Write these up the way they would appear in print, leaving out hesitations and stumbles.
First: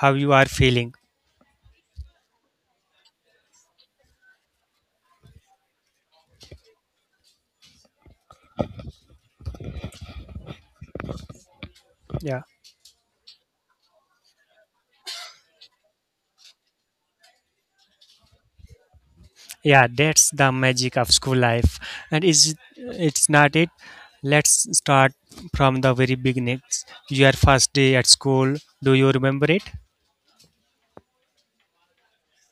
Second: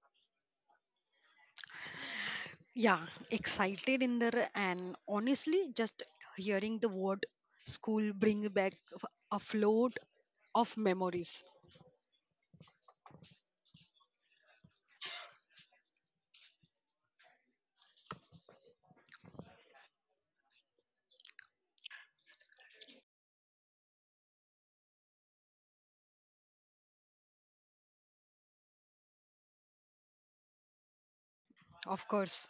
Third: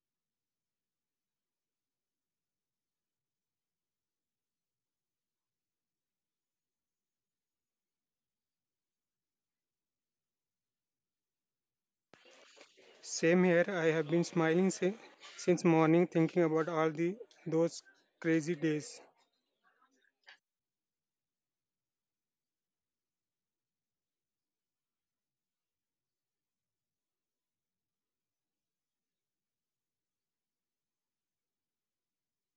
how you are feeling? Yeah, excited in there, and honestly, just hearing the word school bring back a float of memories. Yeah. Same here. I have been smiling since morning, thinking about all the those crazy days. Yeah, that's the magic of school life. And is it's not it, let's start from the very beginnings, your first day at school. Do you remember it? Of course,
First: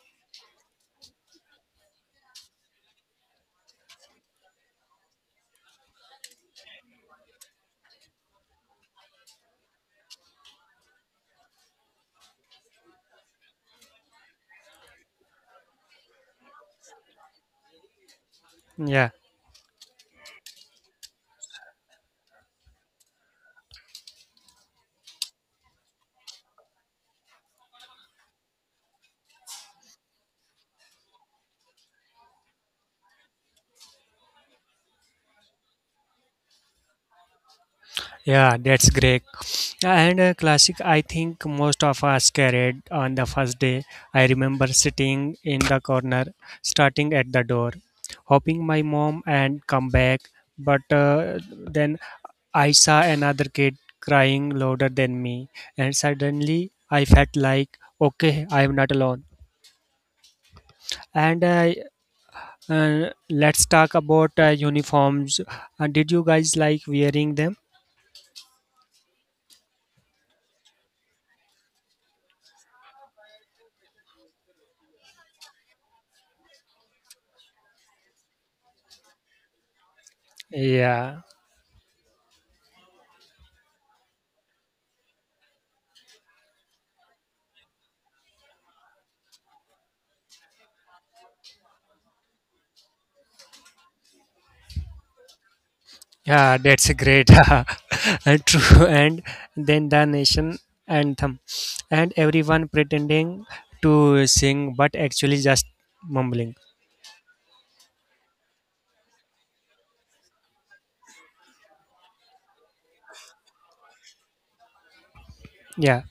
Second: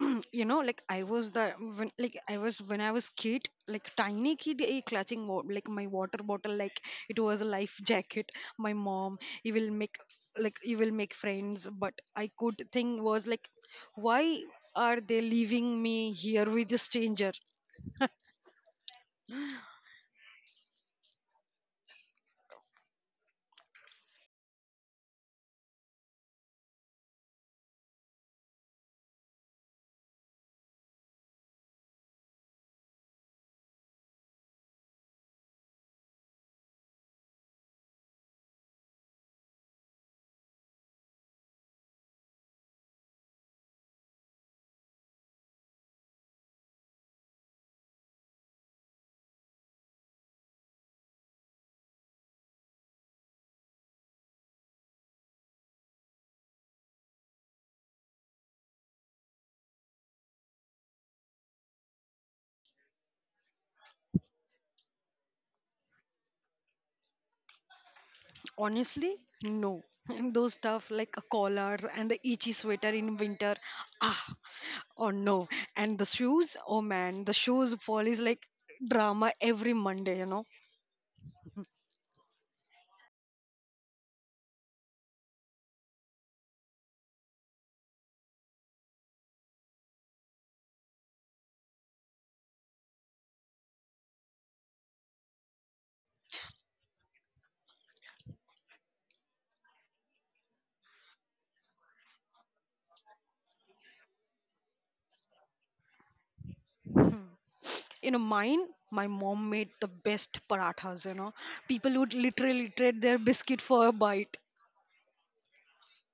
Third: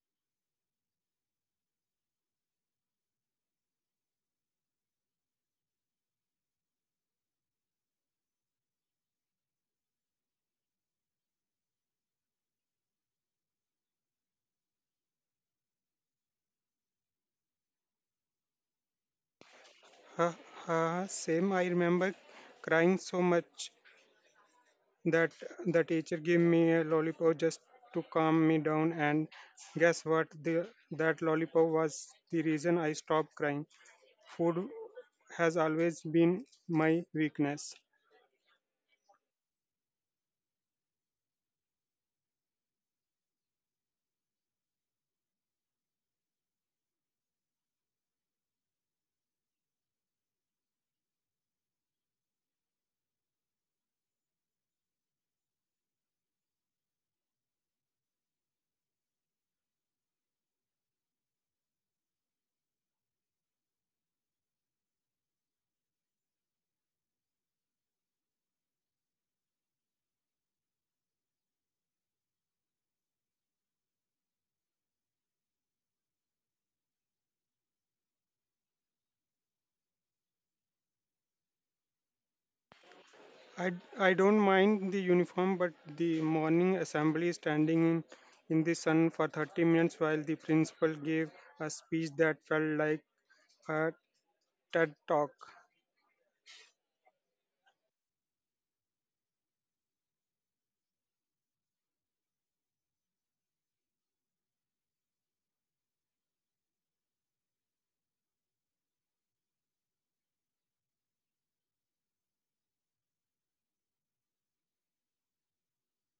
like I was when I was kid, like tiny kid, clutching like my water bottle, like it was a life jacket. My mom, you will make friends, but I could think was like, why are they leaving me here with a stranger? Yeah. Ha ha. Same. I remember crying so much that the teacher gave me a lollipop just to calm me down. And guess what? The that lollipop was the reason I stopped crying. Food has always been my weakness. Yeah, that's great. And a classic, I think most of us carried on the first day. I remember sitting in the corner, starting at the door, hoping my mom and come back. But then I saw another kid crying louder than me, and suddenly I felt like, okay, I am not alone. And let's talk about uniforms. Did you guys like wearing them? Honestly, no. Those stuff like a collar and the itchy sweater in winter, ah, oh no. And the shoes, oh man, the shoes fall is like drama every Monday, you know. Yeah. I, I don't mind the uniform, but the morning assembly standing in the sun for 30 minutes while the principal gave a speech that felt like a TED talk. Yeah, that's a great, and true. And then the nation anthem, and everyone pretending to sing but actually just mumbling. You know, mine, my mom made the best parathas, People would literally trade their biscuit for a bite. Yeah.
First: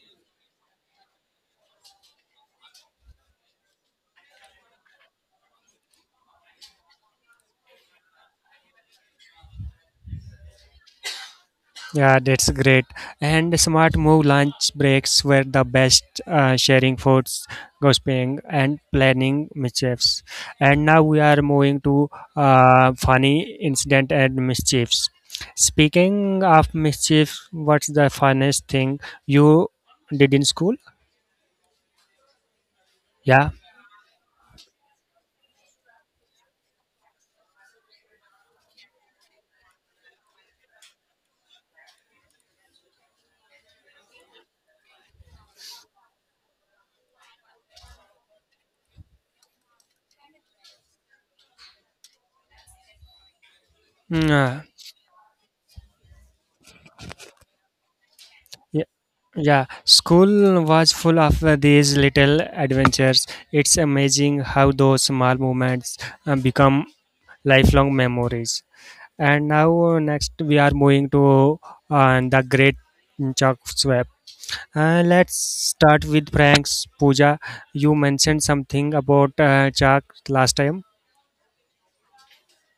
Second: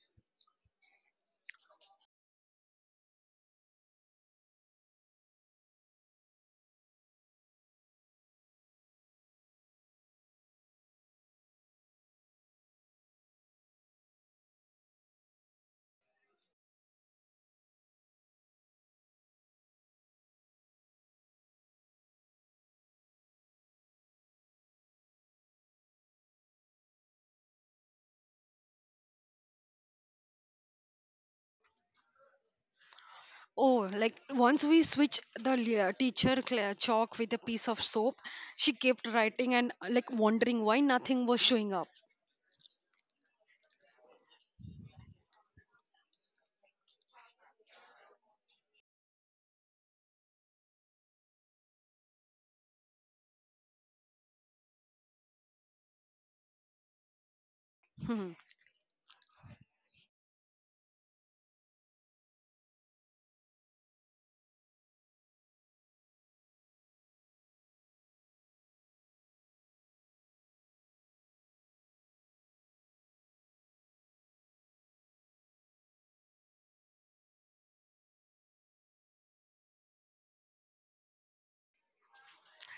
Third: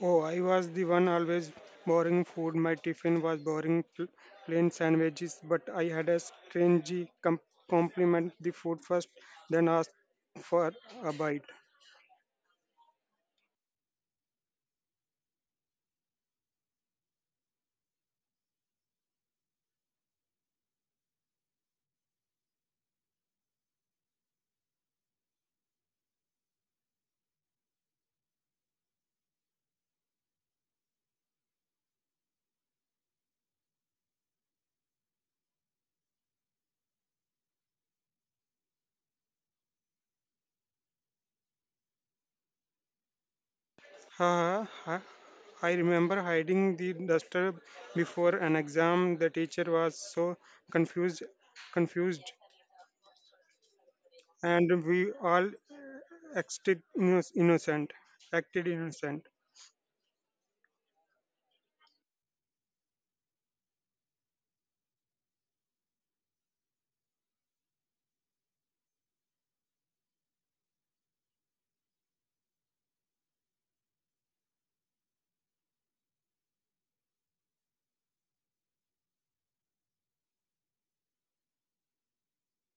Oh, I was the one always boring food. My tiffin was boring plain sandwiches, but I had a strange com- compliment the food first, then asked for a bite. Yeah, that's great. And smart move, lunch breaks were the best, sharing foods, gossiping, and planning mischiefs. And now we are moving to funny incident and mischiefs. Speaking of mischiefs, what's the funniest thing you did in school? Yeah. Oh, like once we switched the teacher chalk with a piece of soap, she kept writing and like wondering why nothing was showing up. Uh, I I remember hiding the duster before an exam. The teacher was so confused, confused, Mm, uh, and we all acted innocent. Acted yeah. innocent. Yeah, school was full of these little adventures. It's amazing how those small moments become lifelong memories. And next, we are moving to the great Chuck Swab. Let's start with Frank's Pooja. You mentioned something about Chuck last time.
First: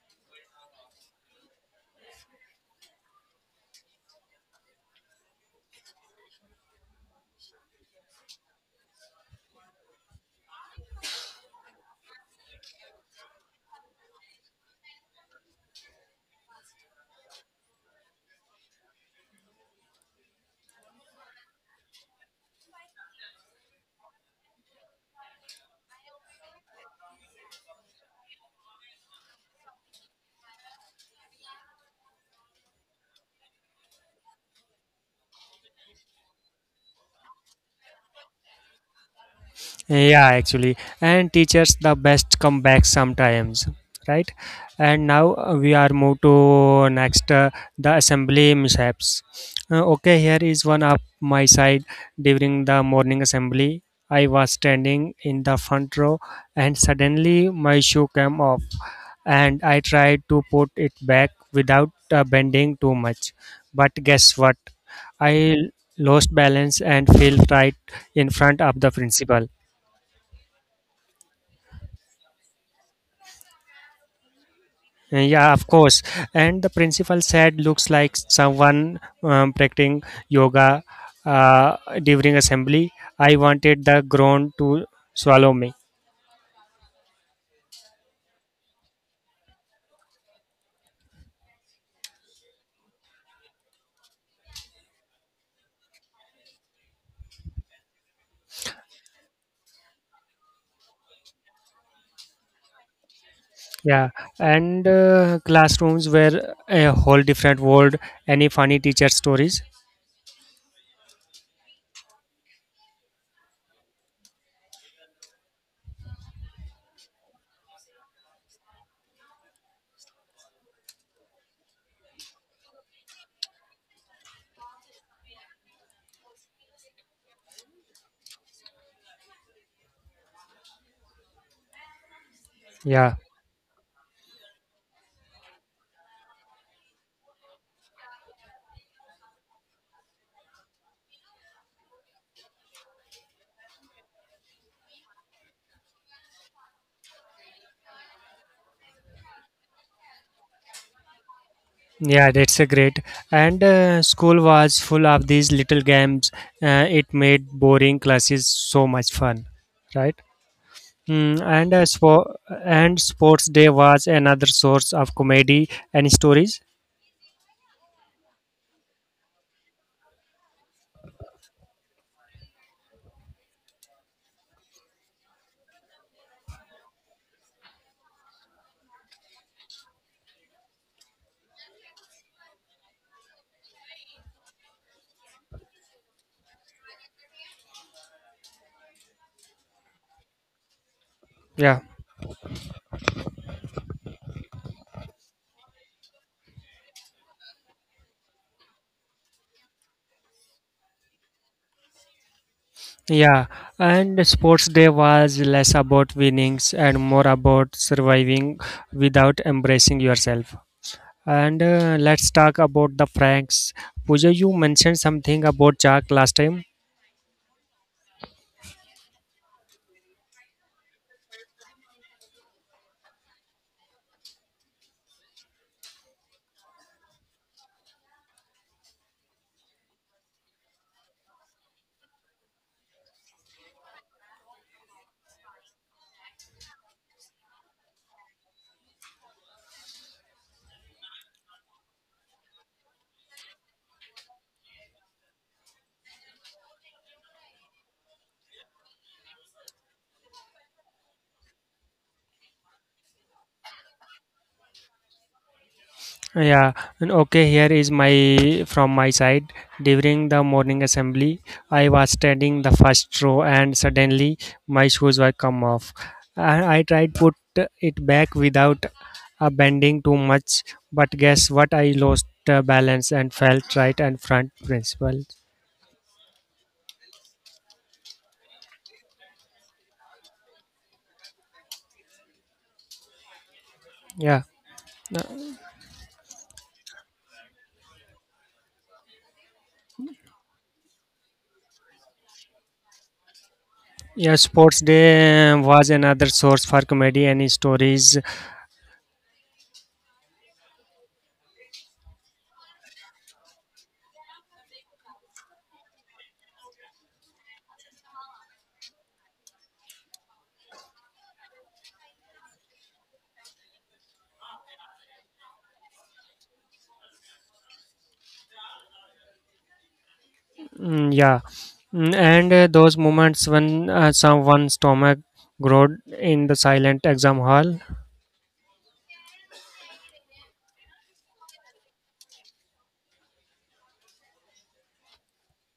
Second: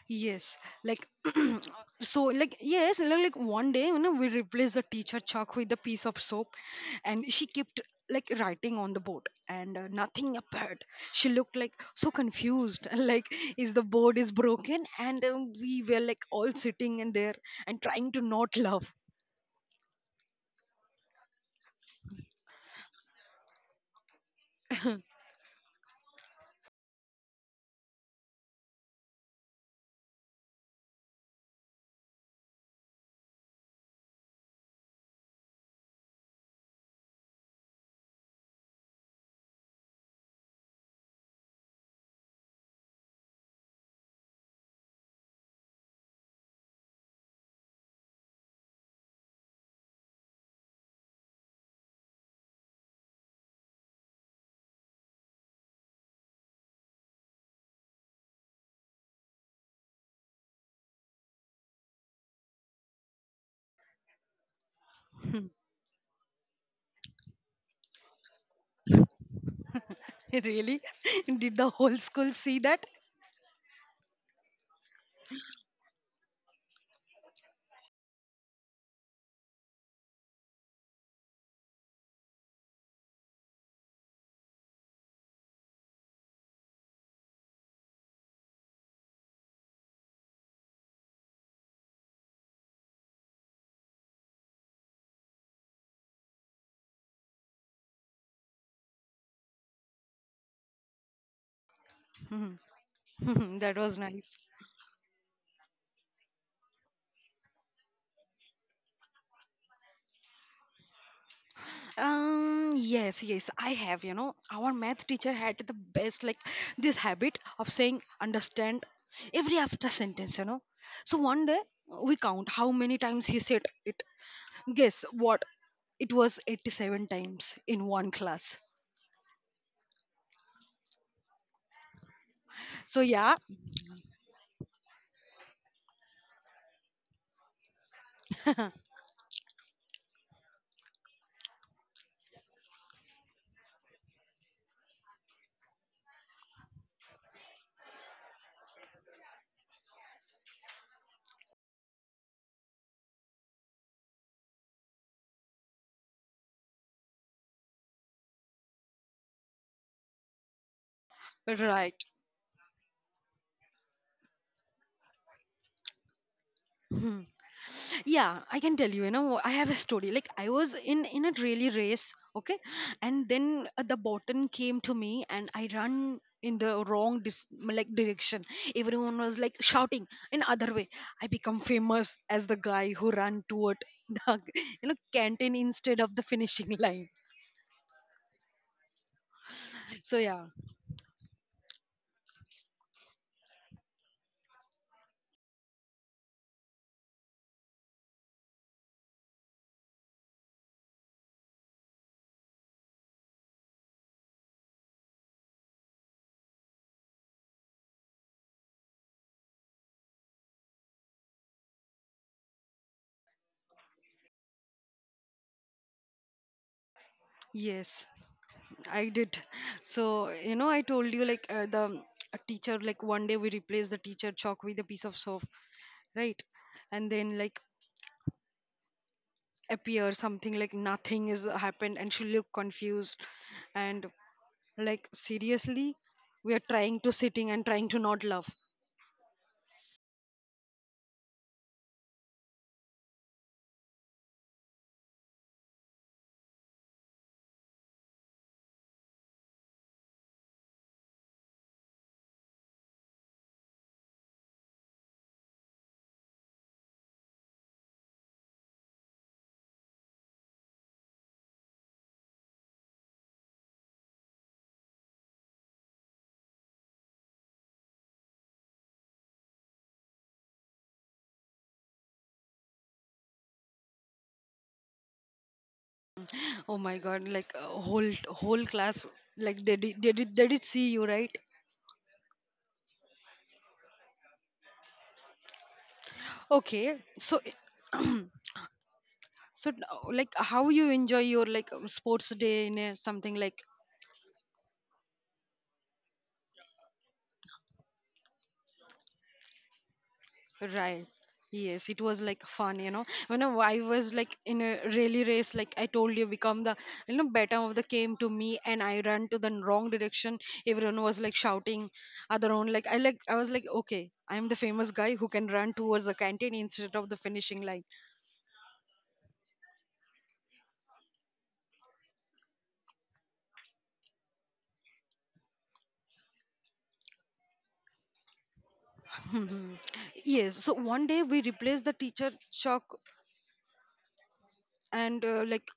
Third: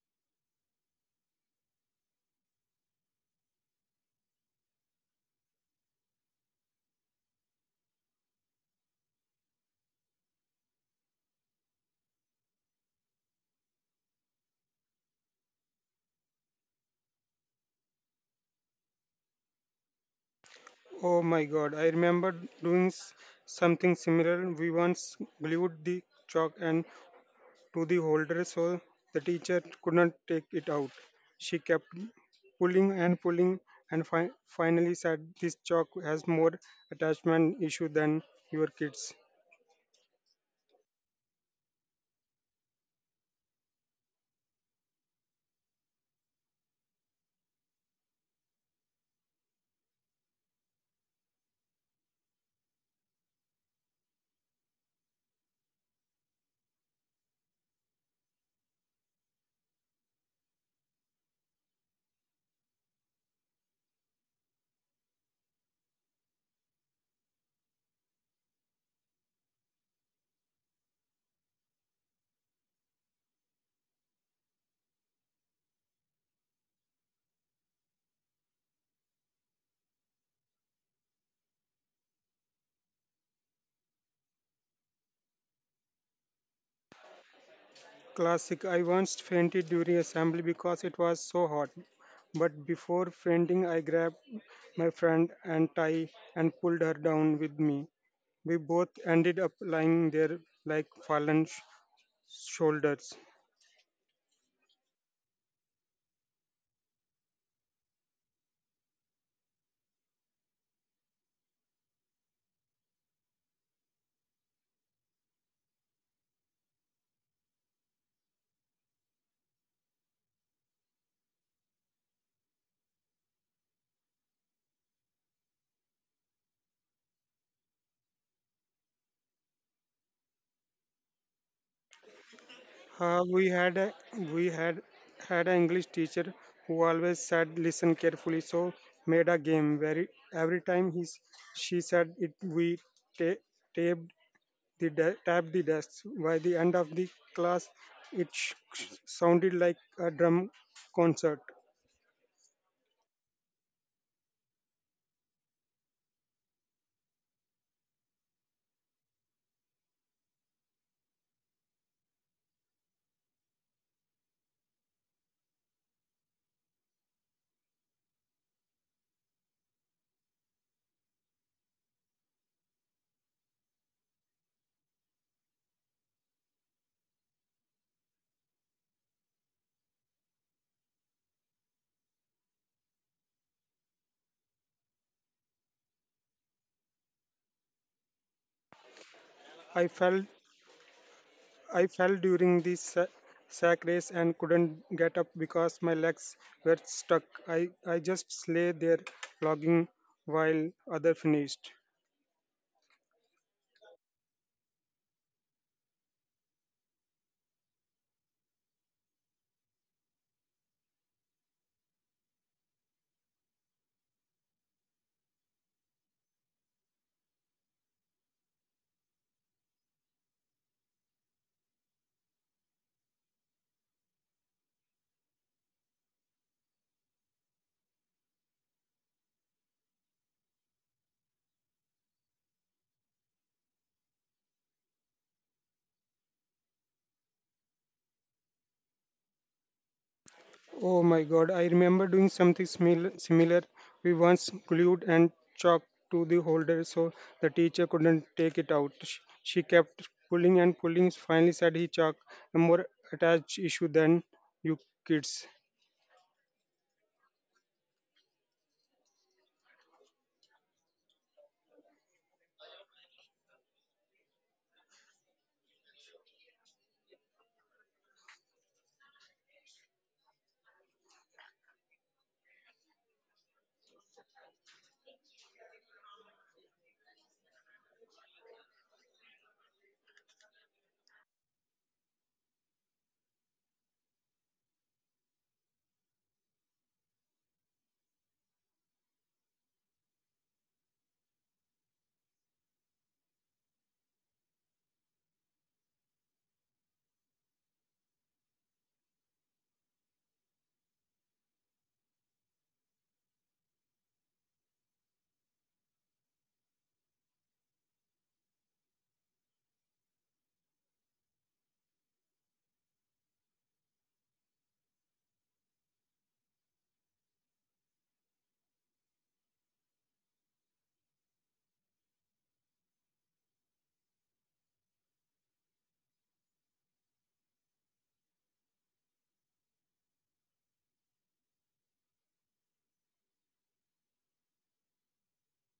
Yes, like one day, you know, we replaced the teacher chalk with a piece of soap, and she kept like writing on the board, and nothing appeared. She looked like so confused, like is the board is broken, and we were like all sitting in there and trying to not laugh. Oh my God! I remember doing something similar. We once glued the chalk and to the holder so the teacher could not take it out. She kept pulling and pulling and finally said, This chalk has more attachment issue than your kids. Yeah, actually, and teachers the best come back sometimes, right? And now we are moved to next, the assembly mishaps. Okay, here is one of my side during the morning assembly. I was standing in the front row, and suddenly my shoe came off, and I tried to put it back without bending too much. But guess what? I lost balance and fell right in front of the principal. Really, did the whole school see that? Yeah, of course. And the principal said, looks like someone practicing yoga uh, during assembly. I wanted the ground to swallow me. Classic I once fainted during assembly because it was so hot. But before fainting, I grabbed my friend and tie and pulled her down with me. We both ended up lying there like fallen shoulders. That was Yeah, nice. and classrooms were a whole different world. Any funny teacher stories? Yes, I have. You know, our math teacher had this habit of saying understand every after sentence, you know. So one day we count how many times he said it. Guess what? It was 87 times in one class. So, Yeah, Uh, yeah, we had a, we had an English teacher who always said listen carefully. So made a game where every time she said it, we ta- taped tapped the desks. By the end of the class, it sounded like a drum concert. yeah, that's a great. And school was full of these little games. It made boring classes so much fun, right? Mm, and a right. spo- and sports day was another source of comedy and stories. Hmm. Yeah, I can tell you, you know, I have a story like I was in a really race, okay, and then the bottom came to me and I run in the wrong direction. Everyone was like shouting in other way. I become famous as the guy who ran toward the you know canteen instead of the finishing line, I so fell yeah. Yeah. I fell during the sack race and couldn't get up because my legs were stuck. I I just lay there logging while other finished. Yeah, and sports day was less about winnings and more about surviving without embracing yourself. And let's talk about the Franks. Pooja, you mentioned something about Jack last time. Yes, I did. So you know I told you like, the a teacher, like one day we replaced the teacher chalk with a piece of soap, right? And then like appear something like nothing is happened and she looked confused. And like seriously, we are trying to sitting and trying to not laugh. Oh my god, I remember doing something similar. We once glued and chalk to the holder so the teacher couldn't take it out. She kept pulling and pulling, finally said he chalk, a more attached issue than you kids. Yeah, and okay, here is my from my side. During the morning assembly, I was standing the first row and suddenly my shoes were come off. And I tried put it back without bending too much, but guess what? I lost balance and felt right and front principal. Oh my god, like whole class, like they did see you, right? Yeah. Uh, Okay, so so now, like how you enjoy your like sports day in a, something like. yeah, sports day was another source for comedy and stories. Right. Yes, it was like fun, you know. When I was like in a rally race, like I told you, become the you know better of the came to me, and I ran to the wrong direction. Everyone was like shouting, other one, like I was like okay, I'm the famous guy who can run towards the canteen instead of the finishing line. Mm, yeah. Mm, and those moments when someone's stomach growled in the silent exam hall. Mhm. Yes. So one day we replaced the teacher chalk and uh, like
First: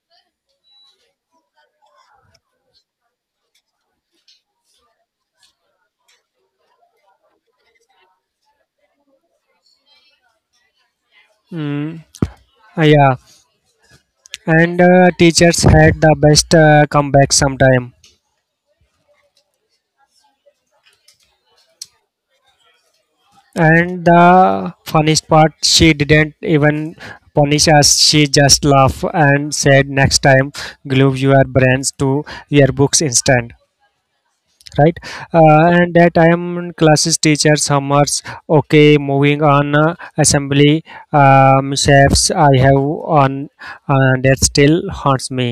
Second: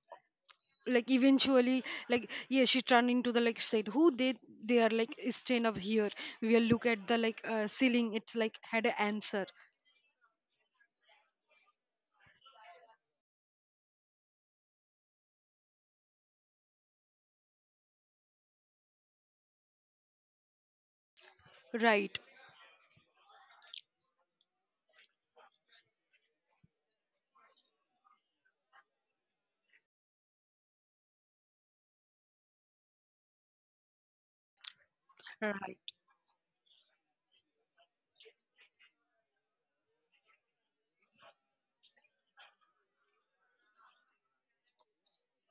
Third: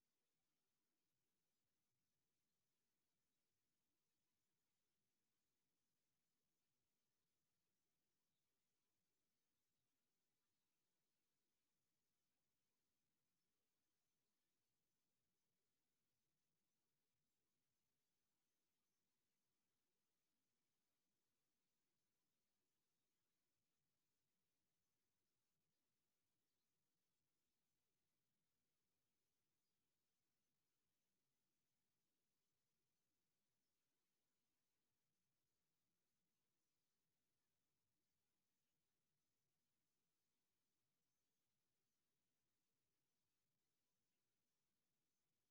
like eventually like yeah she turned into the like said who they are like staying up here we'll look at the like ceiling it's like had an answer. Mm, yeah, and teachers had the best comeback sometime. Right. And the funniest part, she didn't even punish us. She just laughed and said, "Next time, glue your brains to your books instead." Right, Right. and that I am classes teacher summers. Okay, moving on, assembly chefs I have on that still haunts me.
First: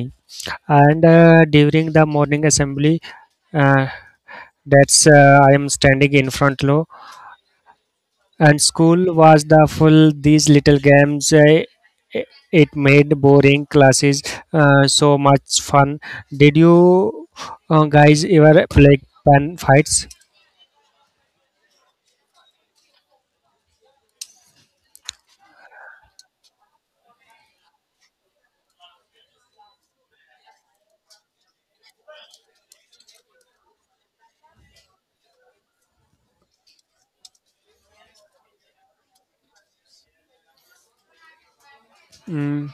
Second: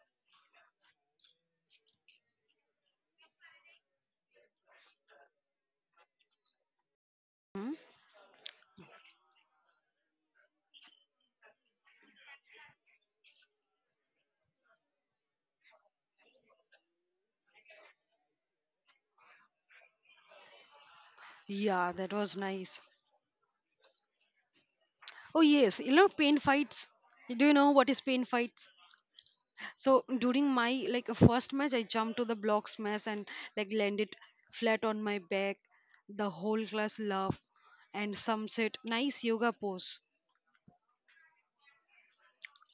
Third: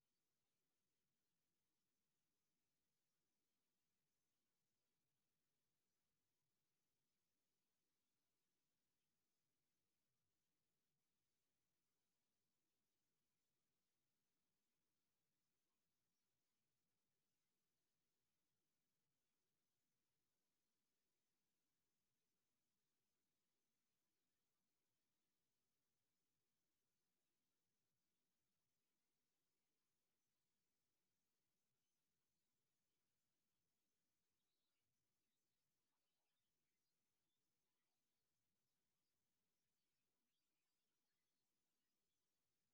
And during the morning assembly, uh, that's I am standing in front row. Hmm. And school was the full these little games, i- it made boring classes so much fun. Did you guys ever play pen fights? Yeah, that was nice. Oh yes, you know, pain fights. Do you know what is pain fights? So during my like first match I jumped to the block smash and like landed flat on my back. The whole class laughed and some said nice yoga pose. Mm.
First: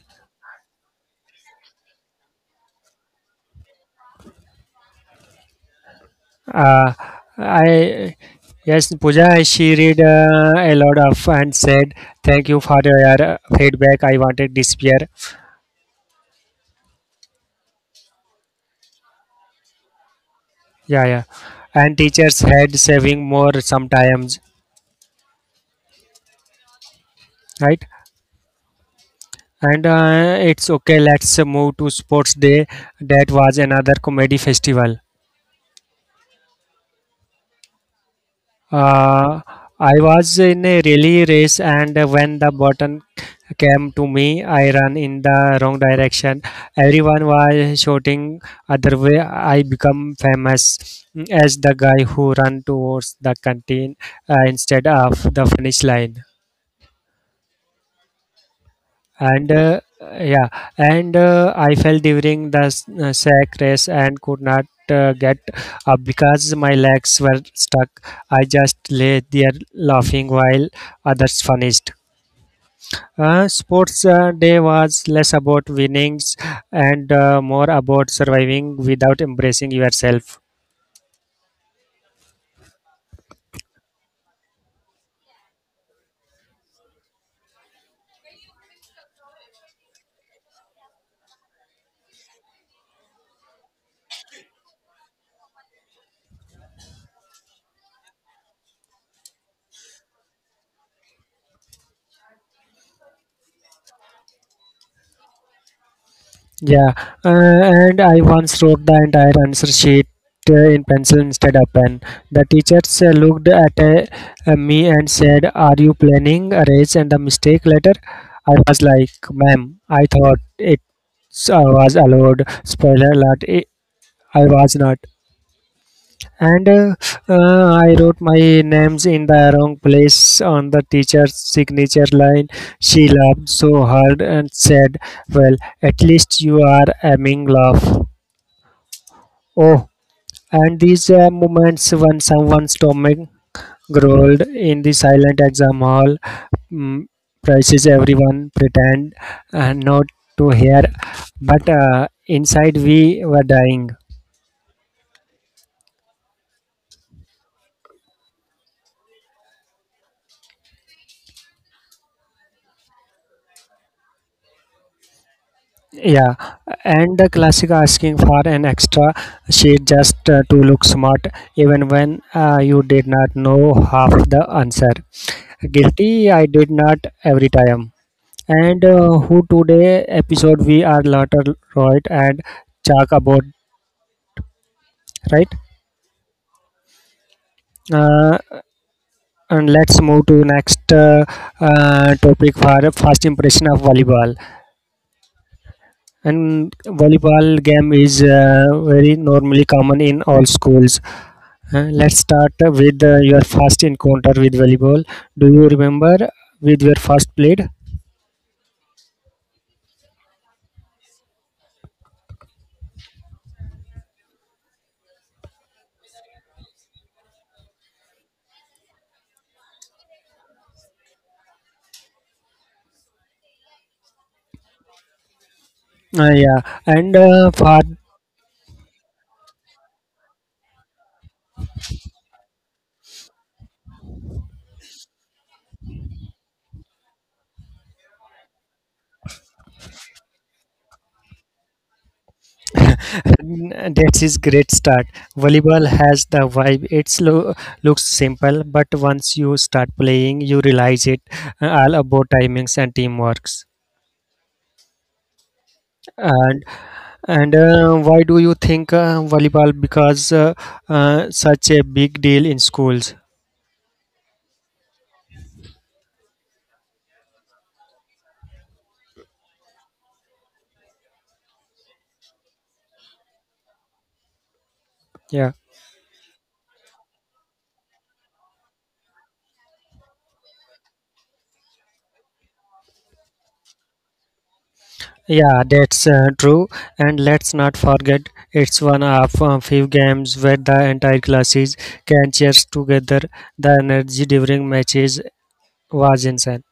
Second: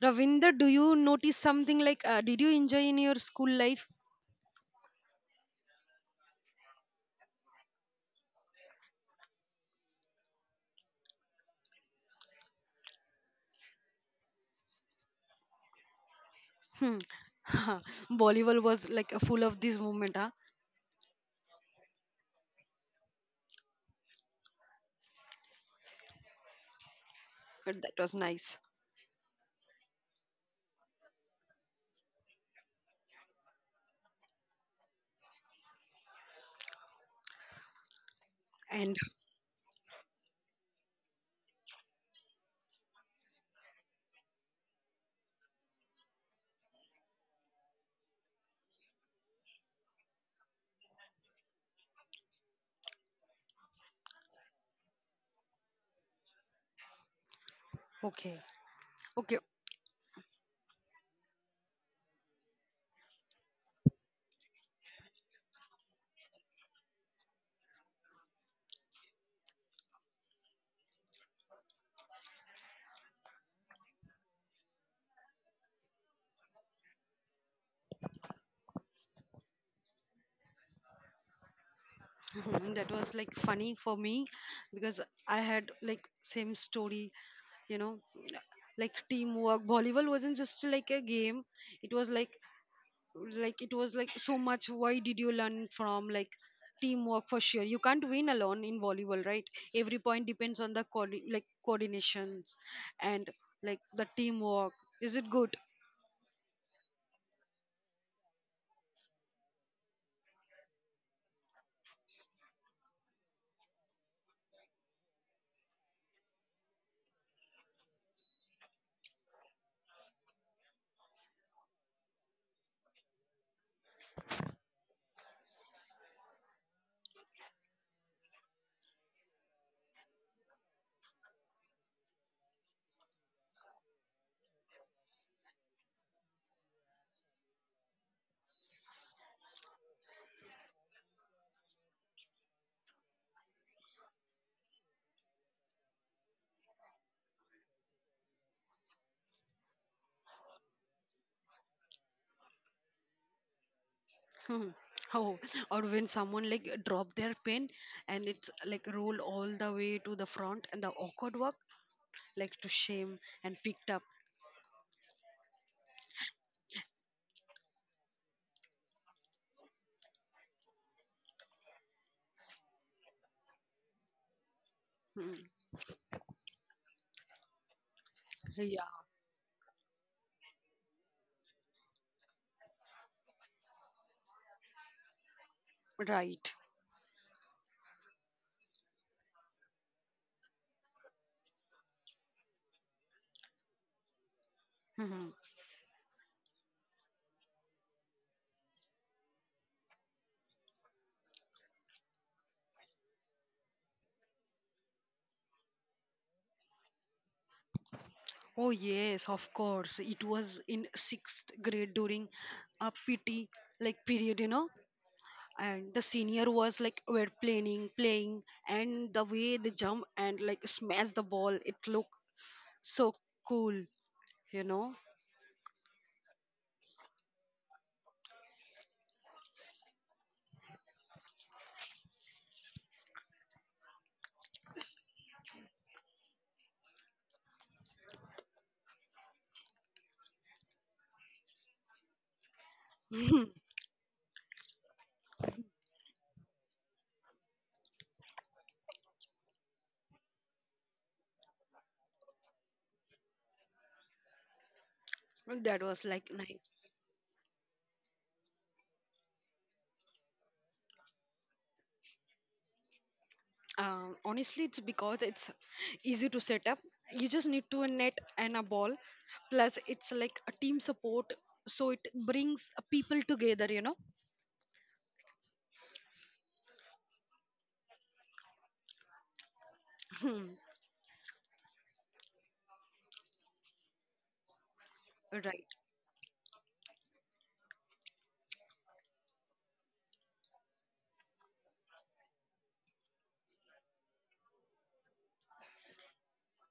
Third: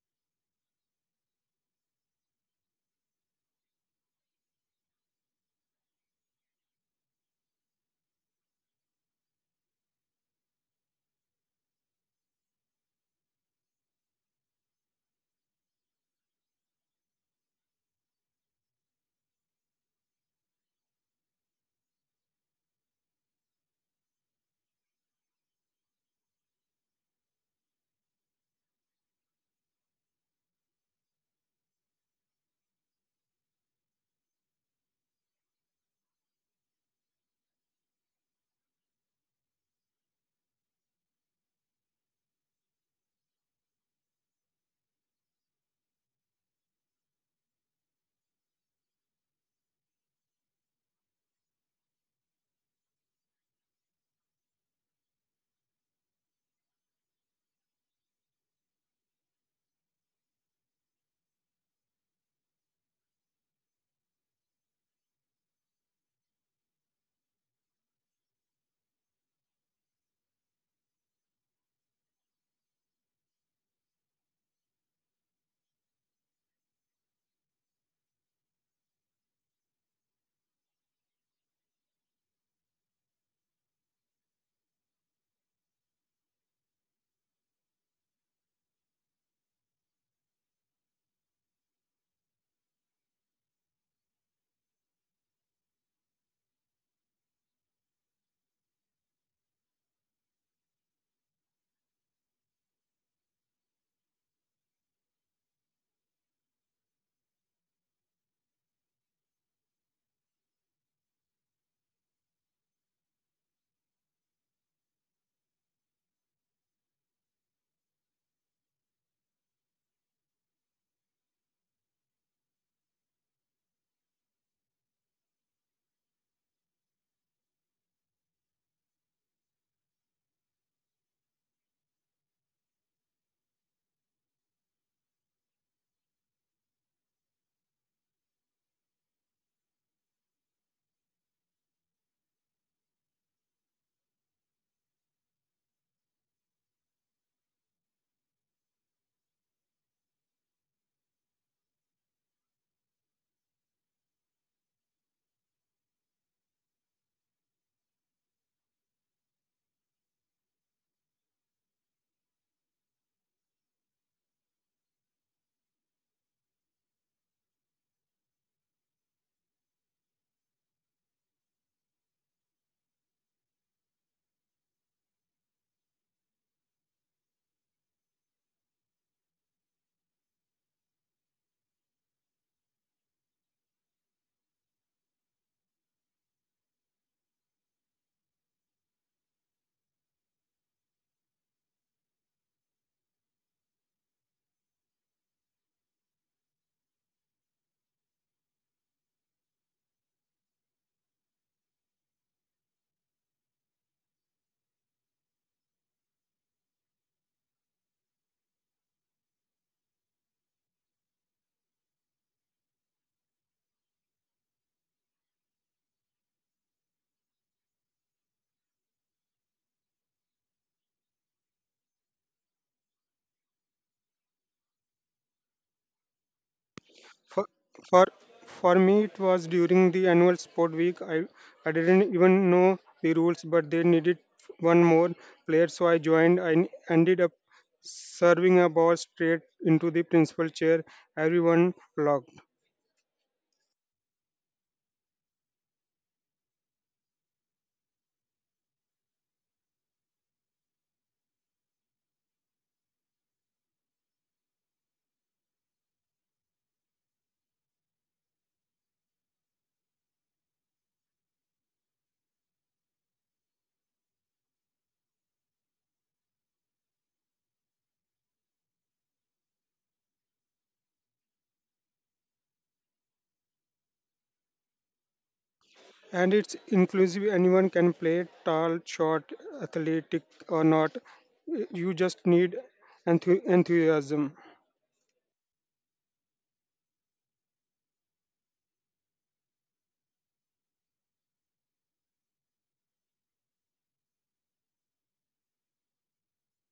Ravinder, do you notice something like did you enjoy in your school life? Uh, I yes, Pooja, she read a lot of and said, "Thank you for your feedback. I wanted this year." Hmm. Volleyball was like full of this moment, huh? Yeah, yeah. And teachers had saving more sometimes, But right? that was nice. And it's okay. Let's move to sports day. That was another comedy festival. And Uh, I was in a relay race, and when the button came to me, I ran in the wrong direction. Everyone was shouting other way. I become famous as the guy who ran towards the canteen instead of the finish line. okay, okay, And yeah, and I fell during the sack race and could not get up because my legs were stuck. I just lay there laughing while others finished. Uh, sports day was less about winnings and more about surviving without embracing yourself. that was like funny for me because I had like same story, you know, like teamwork. Volleyball wasn't just like a game; it was like so much why did you learn from like teamwork for sure you can't win alone in volleyball, right? Every point depends on the coordinations and like the teamwork, is it good? Yeah, and I once wrote the entire answer sheet in pencil instead of pen. The teachers looked at me and said, "Are you planning a race and a mistake letter?" I was like, "Ma'am, I thought it was allowed." Spoiler alert: I was not. And I wrote my names in the wrong place on the teacher's signature line. She laughed so hard and said, well, at least you are aiming laugh. Oh, and these moments when someone's stomach growled in the silent exam hall. Mm, prices everyone pretend not to hear, but inside we were dying. Hmm. Oh, or when someone like drop their pen and it's like roll all the way to the front and the awkward work like to shame and picked up. Yeah, and the classic asking for an extra sheet just to look smart, even when you did not know half the answer. Hmm. Guilty, I did not every time. Yeah, And who today episode we are later right and talk about right. right. Uh, and let's move to next topic for first impression of volleyball. And volleyball game is very normally common in all schools. Let's start with your first encounter with volleyball. Do you remember with your first played? Oh, yes, of course. It was in sixth grade during a PT like period, you know. And the senior was like were playing, and the way they jump and like smash the ball, it looked so cool, you know. Yeah, and For for for for me, it was during the annual sport week. I didn't even know the rules, but they needed one more player, so I joined. I ended up serving a ball straight into the principal chair. Everyone blocked, that's his great start. Volleyball has the vibe. It's lo- looks simple, but once you start playing, you realize it all about timings and teamwork. That was like And nice. and why do you think volleyball because such a big deal in schools? Honestly, it's because it's easy to set up. You just need to a net and a ball. Plus, it's like a team support, so it brings people together, you know. Yeah. and it's inclusive. Anyone can play, tall, short, athletic Hmm. or not. You just need enthusiasm. Yeah, Right, that's true. And let's not forget, it's one of few games where the entire classes can cheer together. The energy during matches was insane.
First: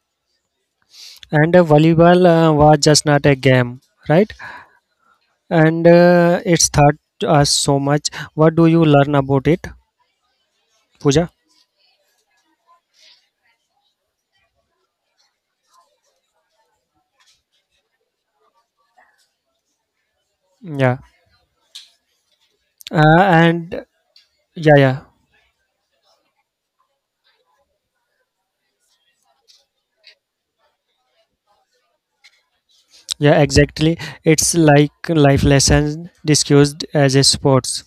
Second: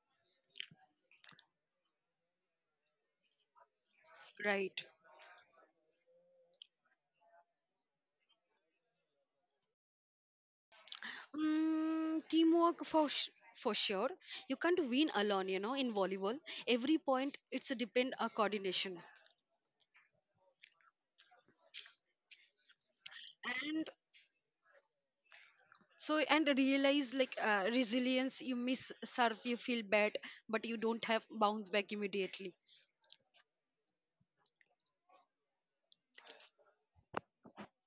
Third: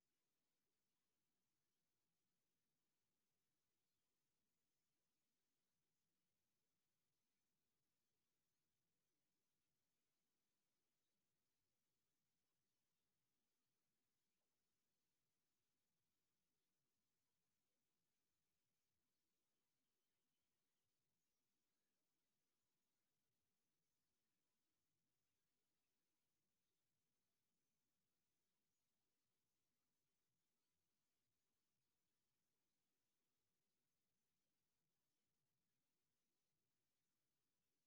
And volleyball was just not a game, right? right. And it's taught us so much. What do you learn about it, Pooja? Mm, teamwork for sure. You can't win alone. You know, in volleyball, every point it's a depend on coordination Yeah. And and yeah, yeah, so and realize like resilience. You miss serve, you feel bad, but you don't have bounce back immediately. yeah, exactly. It's like life lessons discussed as a sports.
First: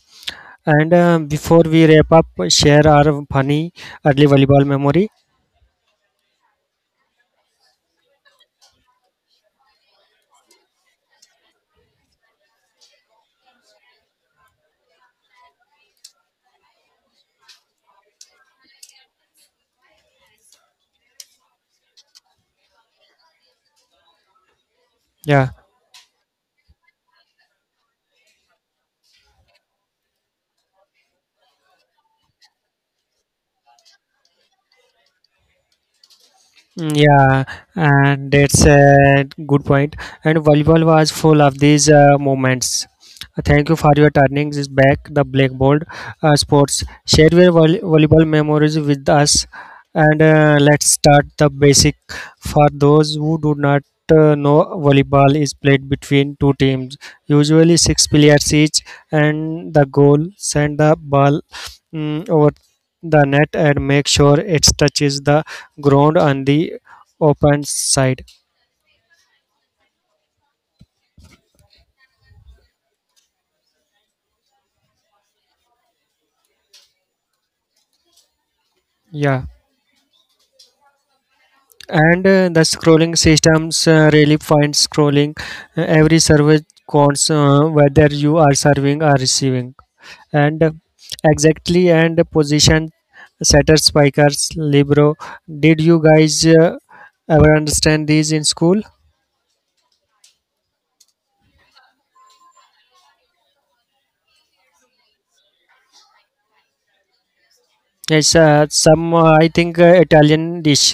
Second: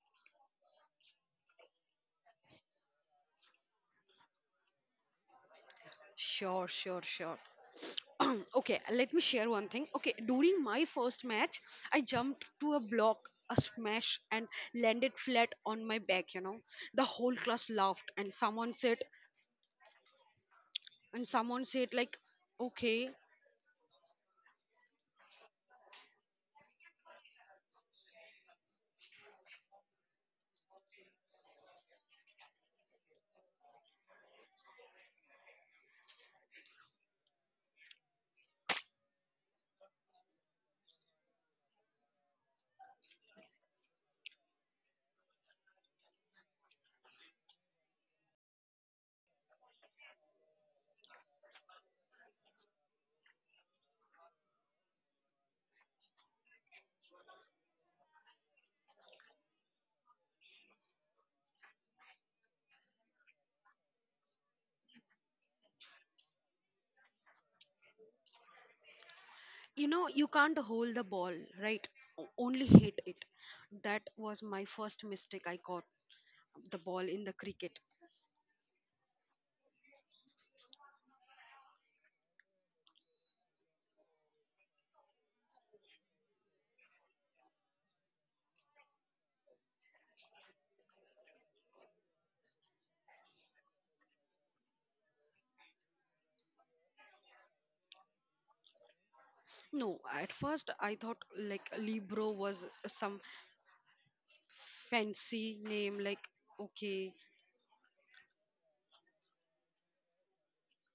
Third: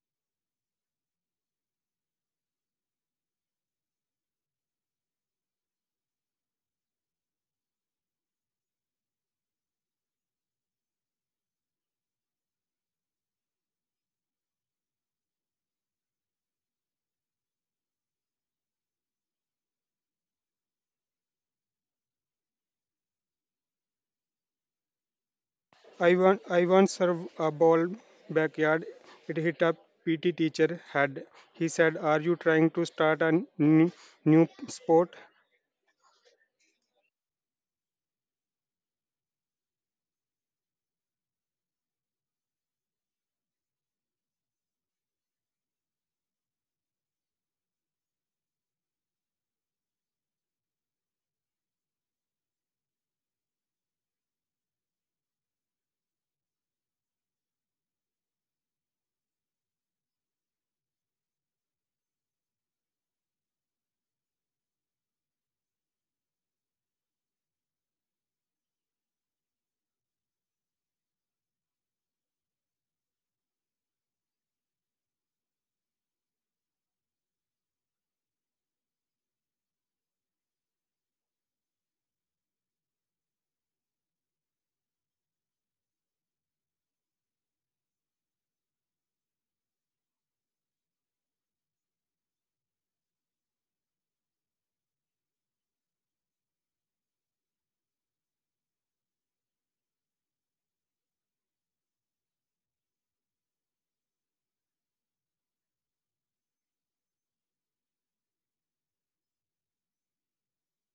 And before we wrap up, share our funny early volleyball memory. Sure, sure, sure. Okay, let me share one thing. Okay, during my first match, I jumped to a block, a smash, and landed flat on my back. You know, the whole class laughed, and someone said like okay. Yeah. I once served a ball backyard. It hit a PT teacher head. He said, "Are you trying to start a n- new sport?" Mm, yeah, and that's a good point. And volleyball was full of these moments. Thank you for your turning this back the blackboard sports. Share your volleyball memories with us, and let's start the basic. For those who do not know, volleyball is played between two teams, usually six players each, and the goal send the ball mm, over the net and make sure it touches the ground on the open side. You know, you can't hold the ball, right? Only hit it. That was my first mistake, I caught the ball in the cricket. Yeah, and the scrolling systems really find scrolling, every service counts, whether you are serving or receiving. And exactly, and position setter spikers libro, did you guys ever understand these in school? No, at first I thought like libro was some fancy name like, okay. It's some, I think, italian dish.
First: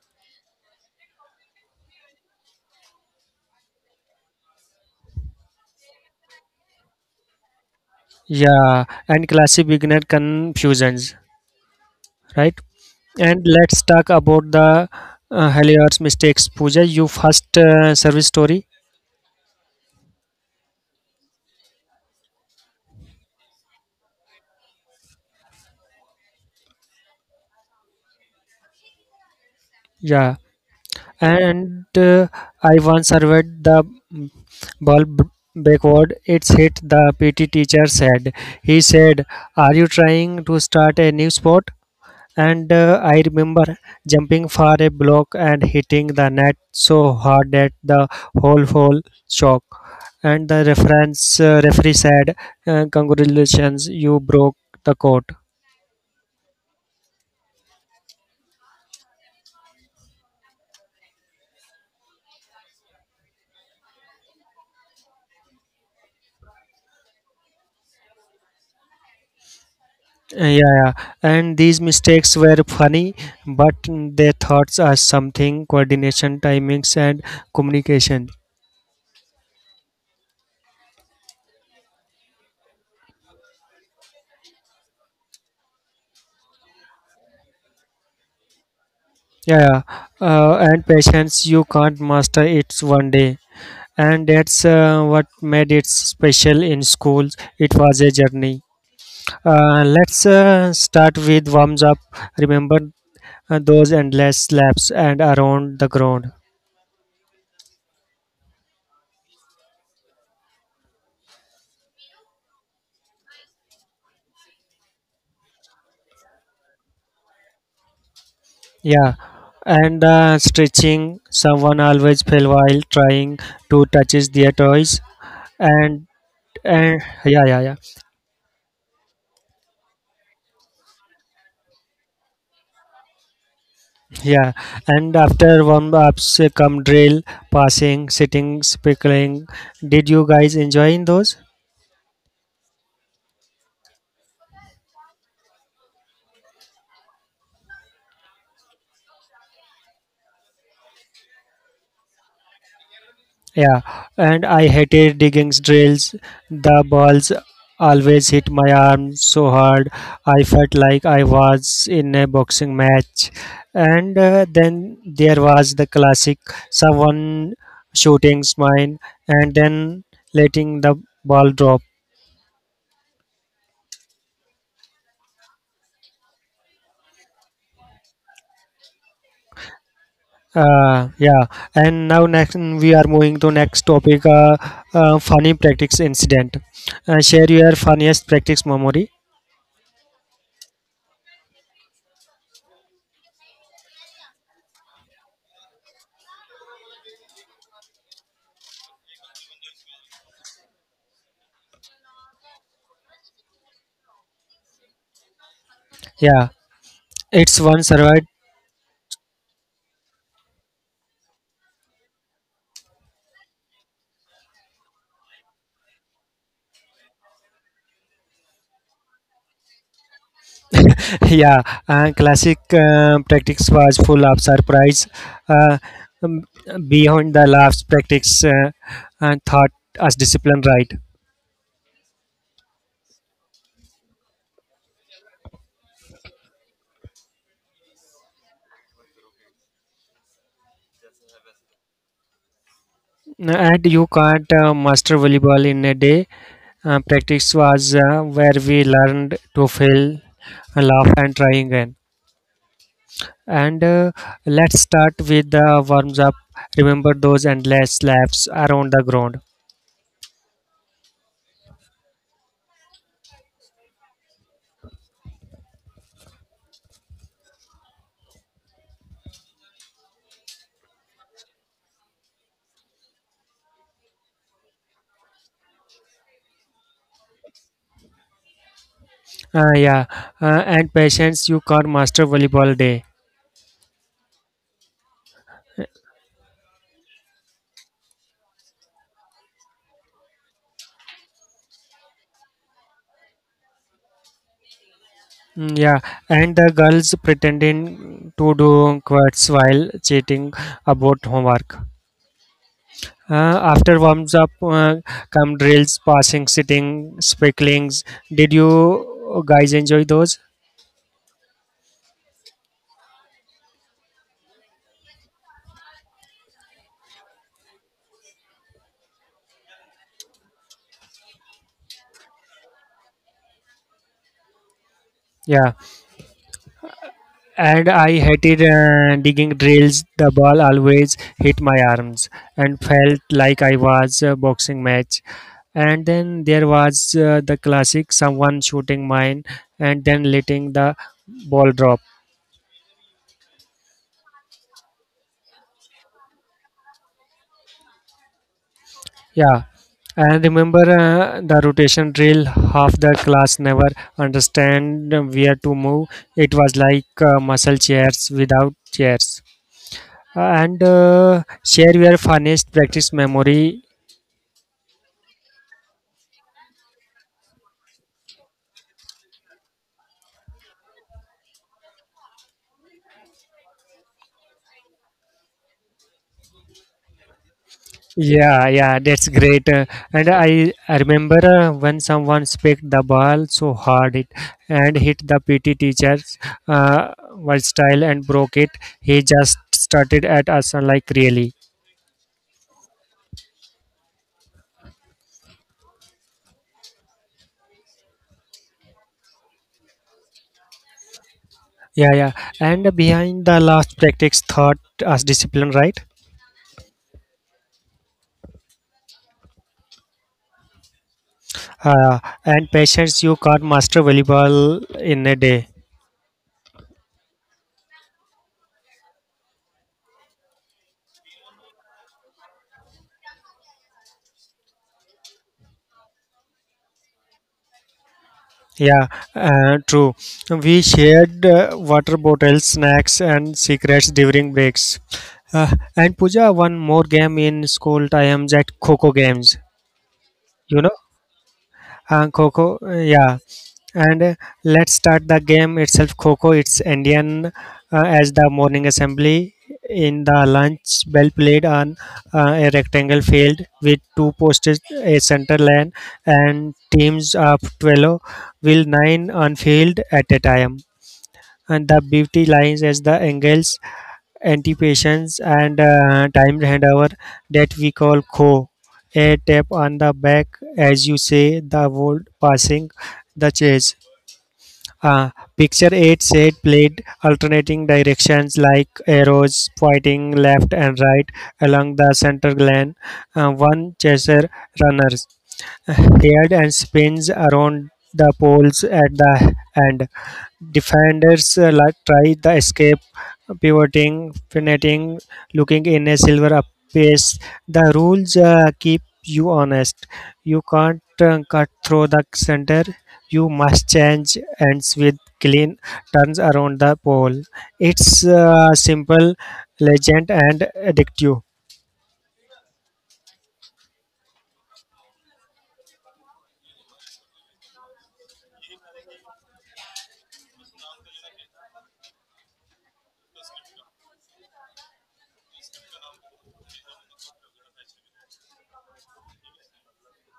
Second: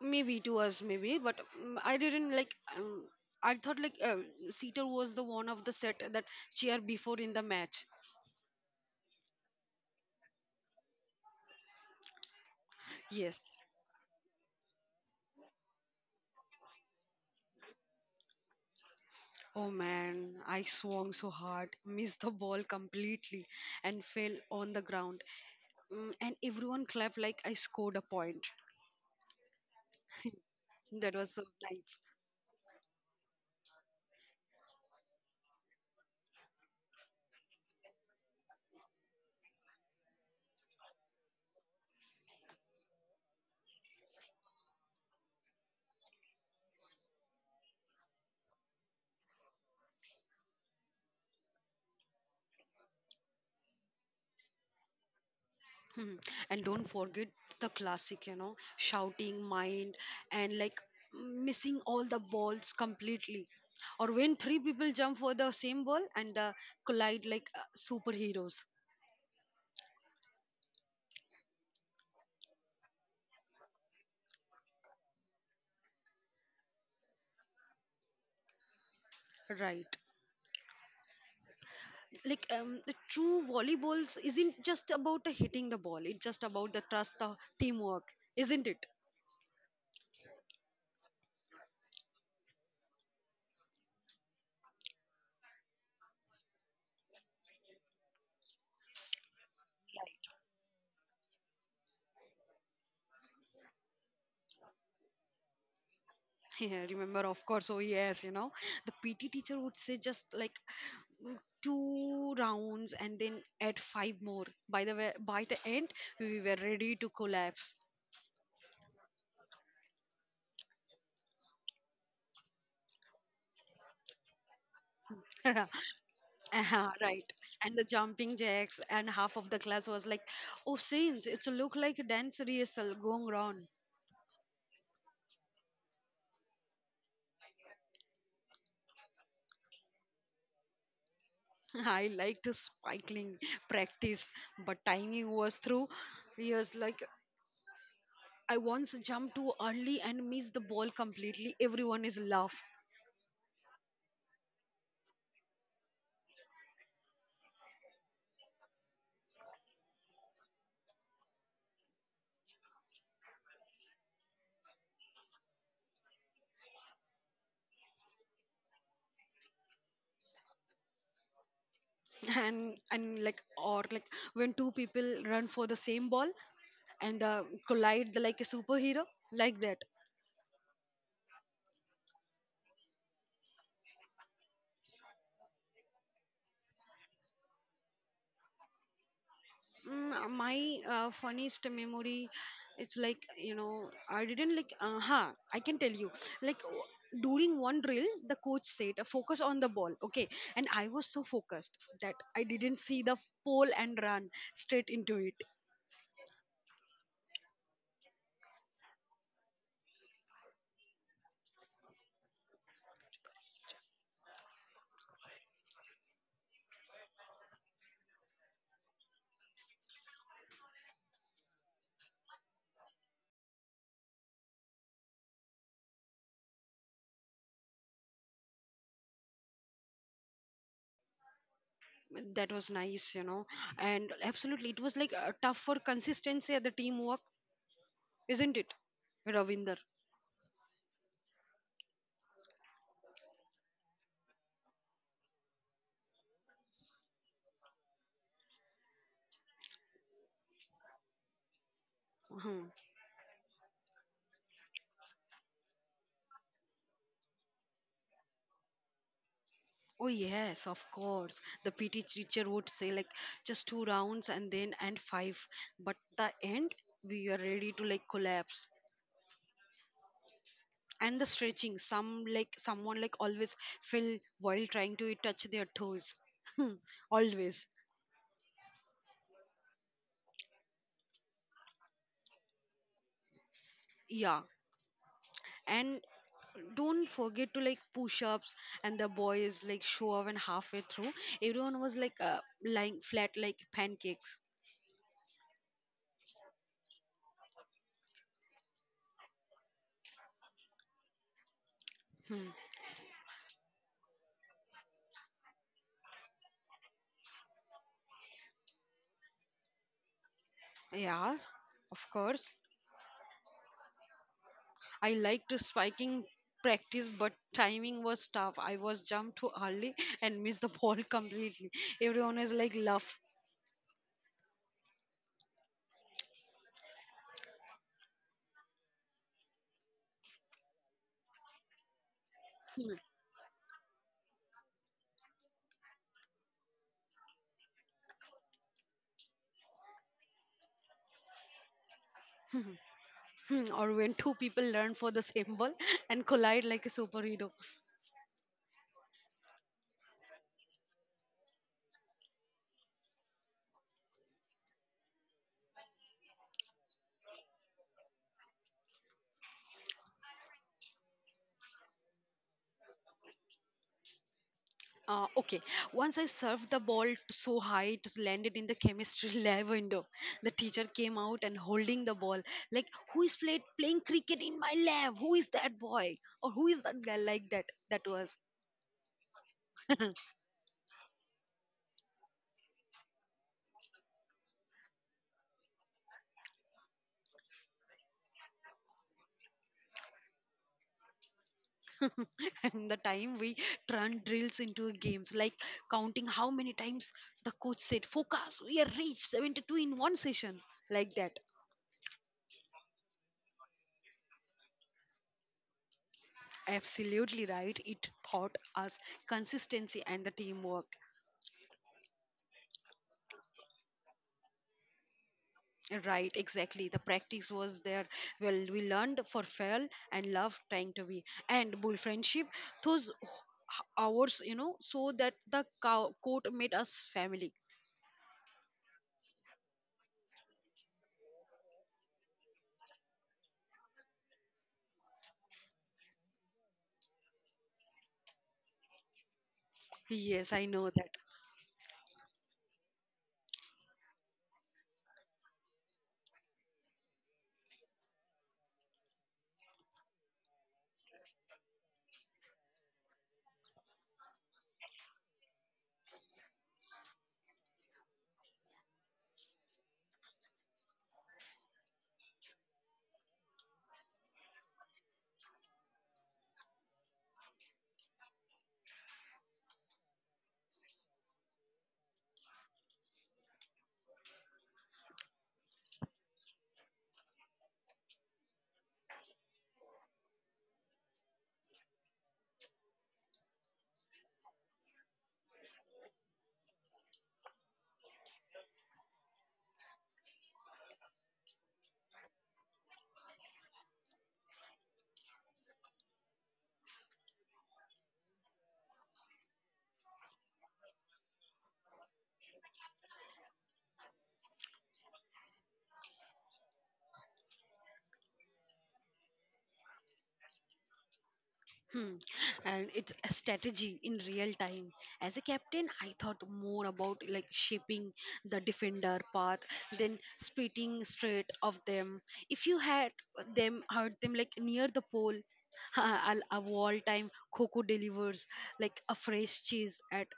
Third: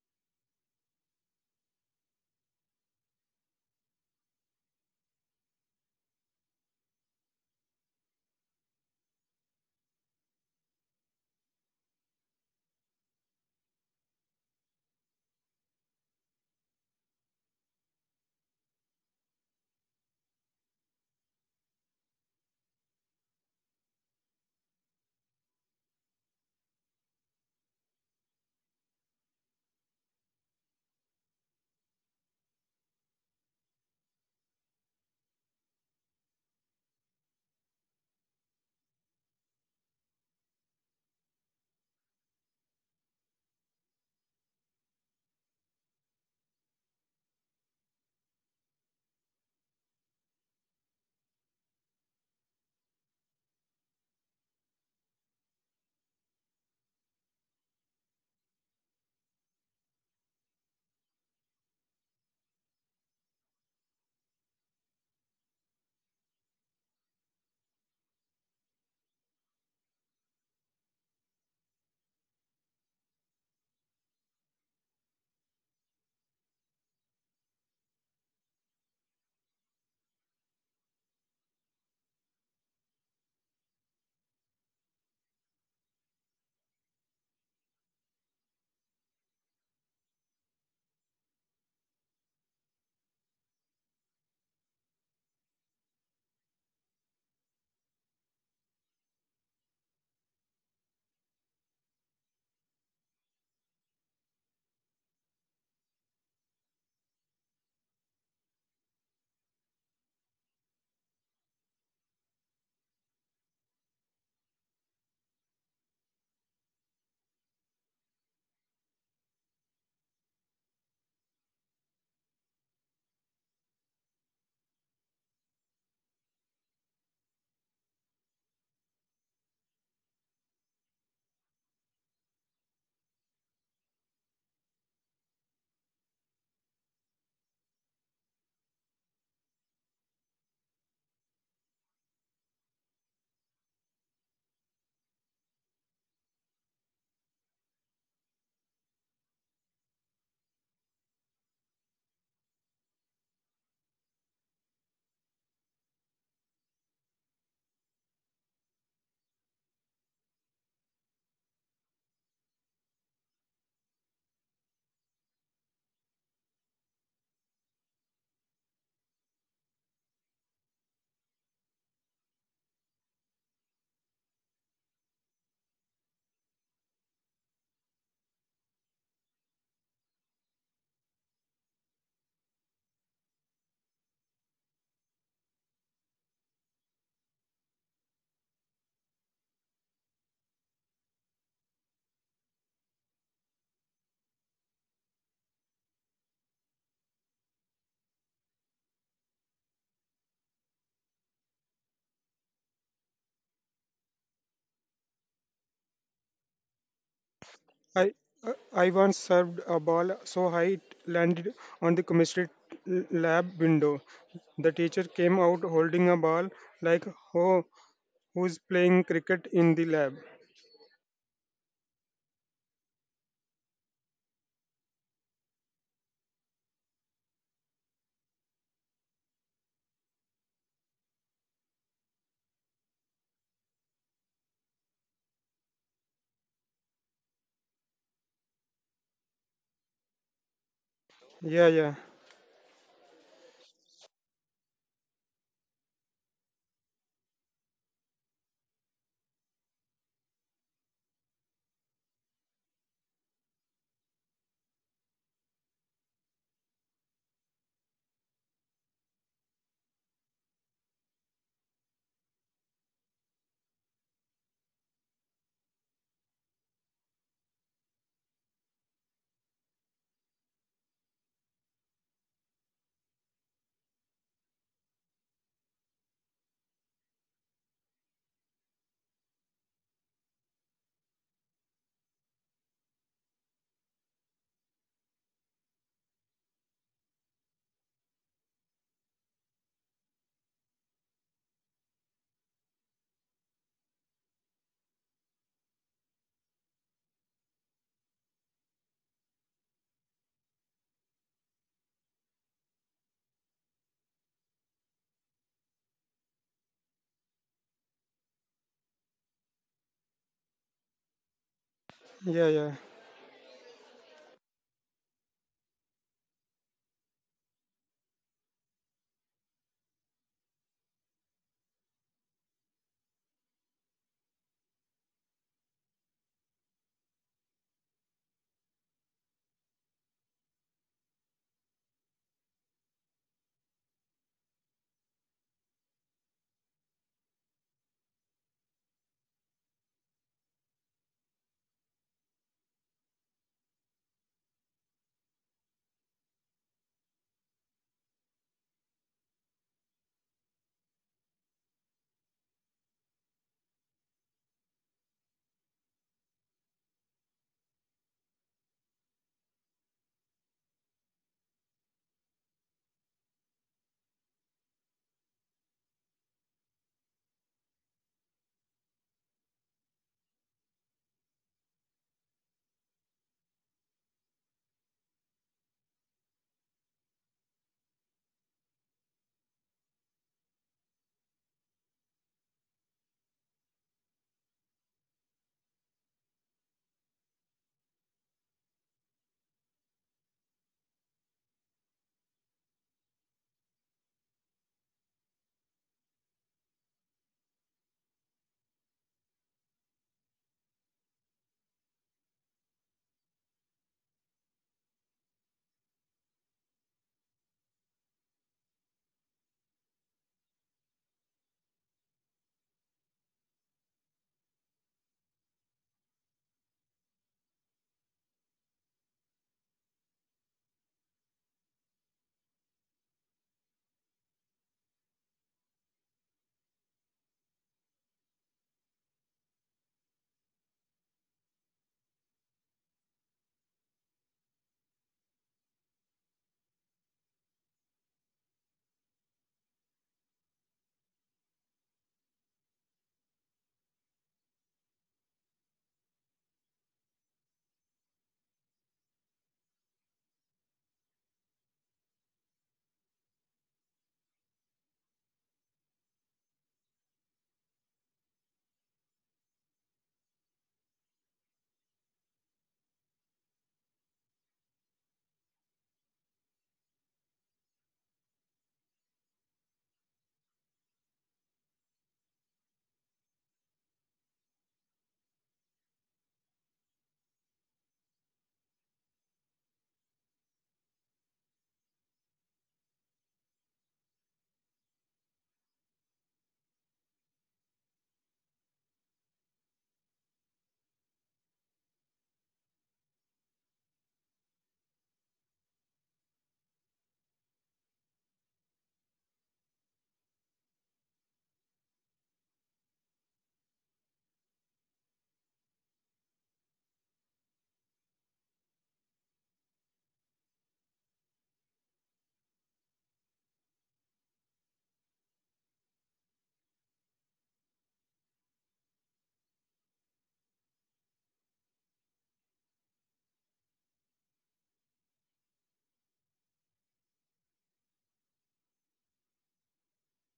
Maybe it was maybe but mm, I didn't like I thought like Seater was the one of the set that cheer before in the match. Yeah, and classic beginner confusions, right? And Yes. let's talk about the Helios mistakes. Pooja, you first service story. Oh man, I swung so hard, missed the ball completely, and fell on the ground. Mm, and everyone clapped like I scored a point. Yeah. That was so And nice. I once surveyed the mm, ball backward. It's hit the PT teacher's head. He said, are you trying to start a new sport? And I remember jumping for a block and hitting the net so hard that the whole hole shook. And the reference referee said, "Congratulations, you broke the court." Hmm. And don't forget the classic, you know, shouting, mind, and like missing all the balls completely. Or when three people jump for the same ball and collide like superheroes. Yeah, yeah, and these mistakes were funny, but their thoughts are something coordination, timings, and communication. Right. Like the true volleyballs isn't just about the hitting the ball, it's just about the trust the teamwork, isn't it? Yeah, yeah. And patience, you can't master it one day. And that's what made it special in schools, it was a journey. Uh, let's start with warms up. Remember those endless laps and around the ground. Yeah, remember of course. Oh yes, you know, the PT teacher would say just like "Mm, two rounds" and then add five more, by the way by the end we were ready to collapse. Yeah, and stretching someone always fell while trying to touches their toys. Uh and and right. yeah yeah And yeah the jumping jacks and half of the class was like, oh saints, it's a look like a dance rehearsal going on. yeah And after warm ups come drill, passing, sitting, pickling. Did you guys enjoy in those? I liked cycling practice, but timing was through years. Like I once jumped too early and missed the ball completely. Everyone is laugh. Yeah, and I hated digging drills. The balls always hit my arm so hard. I felt like I was in a boxing match. And then there was the classic someone shooting mine and then letting the ball drop. And like or like when two people run for the same ball and collide like a superhero like that. Yeah, and now next we are moving to next topic. Uh, funny practice incident. Share your funniest practice memory. My funniest memory it's like you know I didn't like uh huh I can tell you like during one drill the coach said focus on the ball, okay, and I was so focused that I didn't see the pole and run straight into it. Yeah. It's one I survived. I once served a ball so high it landed on the chemistry lab window. The teacher came out holding a ball like, "Oh, who's playing cricket in the lab?" Yeah, classic practice was full of surprise. Uh, um, beyond the laughs, practice and thought as discipline, right. That was nice, you know, and absolutely it was like tough for consistency at the teamwork, isn't it Ravinder? Yeah, yeah, And you can't master volleyball in a day. Practice was where we learned to fail, laugh, and try again. Uh-huh. And let's start with the warms up. Remember those endless laps around the ground. Oh yes, of course. The PT teacher would say like just two rounds and then and five. But the end we are ready to like collapse. And the stretching, someone like always fell while trying to touch their toes. Always. Uh, yeah, and patience, you can't master volleyball day. Yeah. And don't forget to like push ups and the boys like show up and halfway through. Everyone was like lying flat like pancakes. Mm, yeah, and the girls pretending to do quotes while cheating about homework. After warms up, come drills, passing, sitting, specklings. Did you guys enjoy those? Yeah, of yeah, course. yeah. I liked spiking practice, but timing was tough. I was jumped too early and missed the ball completely. Everyone is like laugh. Yeah, and I hated digging drills. The ball always hit my arms and felt like I was a boxing match. And then there was the classic someone shooting mine and then letting the ball drop. Hmm, or when two people learn for the same ball and collide like a superhero. Yeah, and remember the rotation drill. Half the class never understand where to move. It was like muscle chairs without chairs. And Share your funniest practice memory. Okay, once I served the ball so high it landed in the chemistry lab window. The teacher came out and holding the ball like, "Who is played playing cricket in my lab? Who is that boy? Or who is that girl?" Like that. That was. Yeah, yeah, that's great. And I remember when someone spiked the ball so hard it and hit the PT teacher's uh, style and broke it. He just started at us like really. And the time we turn drills into games like counting how many times the coach said focus, we have reached 72 in one session, like that. Yeah, yeah. And behind the last practice thought as discipline, right? Absolutely right, it taught us consistency and the teamwork. Uh, and patience, you can't master volleyball in a day. Right, exactly, the practice was there, well we learned for fail and love trying to be and bull friendship. Those hours, you know, so that the court made us family. Yeah, true. We shared water bottles, snacks, and secrets during breaks. And Puja won more game in school time at Coco games. Yes, I You know know? that. Coco, yeah. And Let's start the game itself. Coco, it's Indian as the morning assembly in the lunch bell played on a rectangle field with two posts, a center line, and teams of 12 will nine on field at a time and the beauty lines as the angles, anticipations, and timed handover that we call kho. A tap on the back, as you say, the word passing the chase. Uh, Picture 8 said played alternating directions like arrows pointing left and right along the center glen. One chaser runners head and spins around the poles at the end. Defenders like try the escape, pivoting, finetting, looking in a silver up pace. The rules keep you honest. You can't cut through the center. You must change ends with clean turns around the pole. It's simple, legend, and addictive. Hmm. And it's a strategy in real time. As a captain, I thought more about like shaping the defender path than splitting straight of them. If you had them hurt them like near the pole, I'll a all time Coco delivers like a fresh cheese at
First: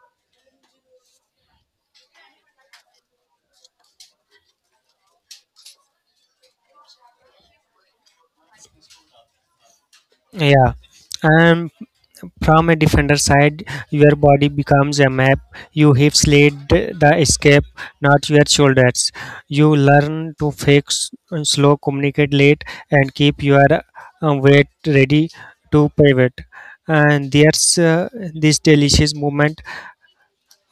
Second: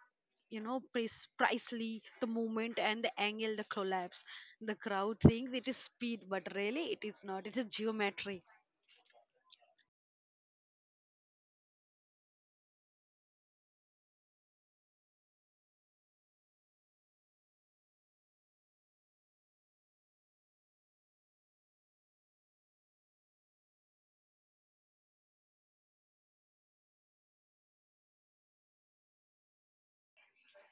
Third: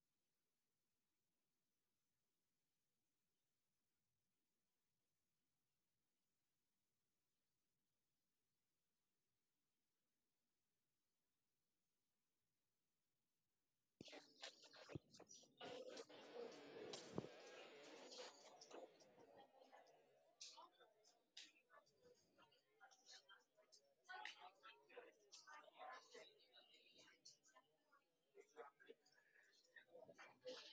you know pricely the movement and the angle the collapse, the crowd thinks it is speed but really it is not, it is geometry. Yeah, and from a defender side, your body becomes a map. You hips lead the escape, not your shoulders. You learn to fix and slow, communicate late, and keep your weight ready to pivot. And there's this delicious moment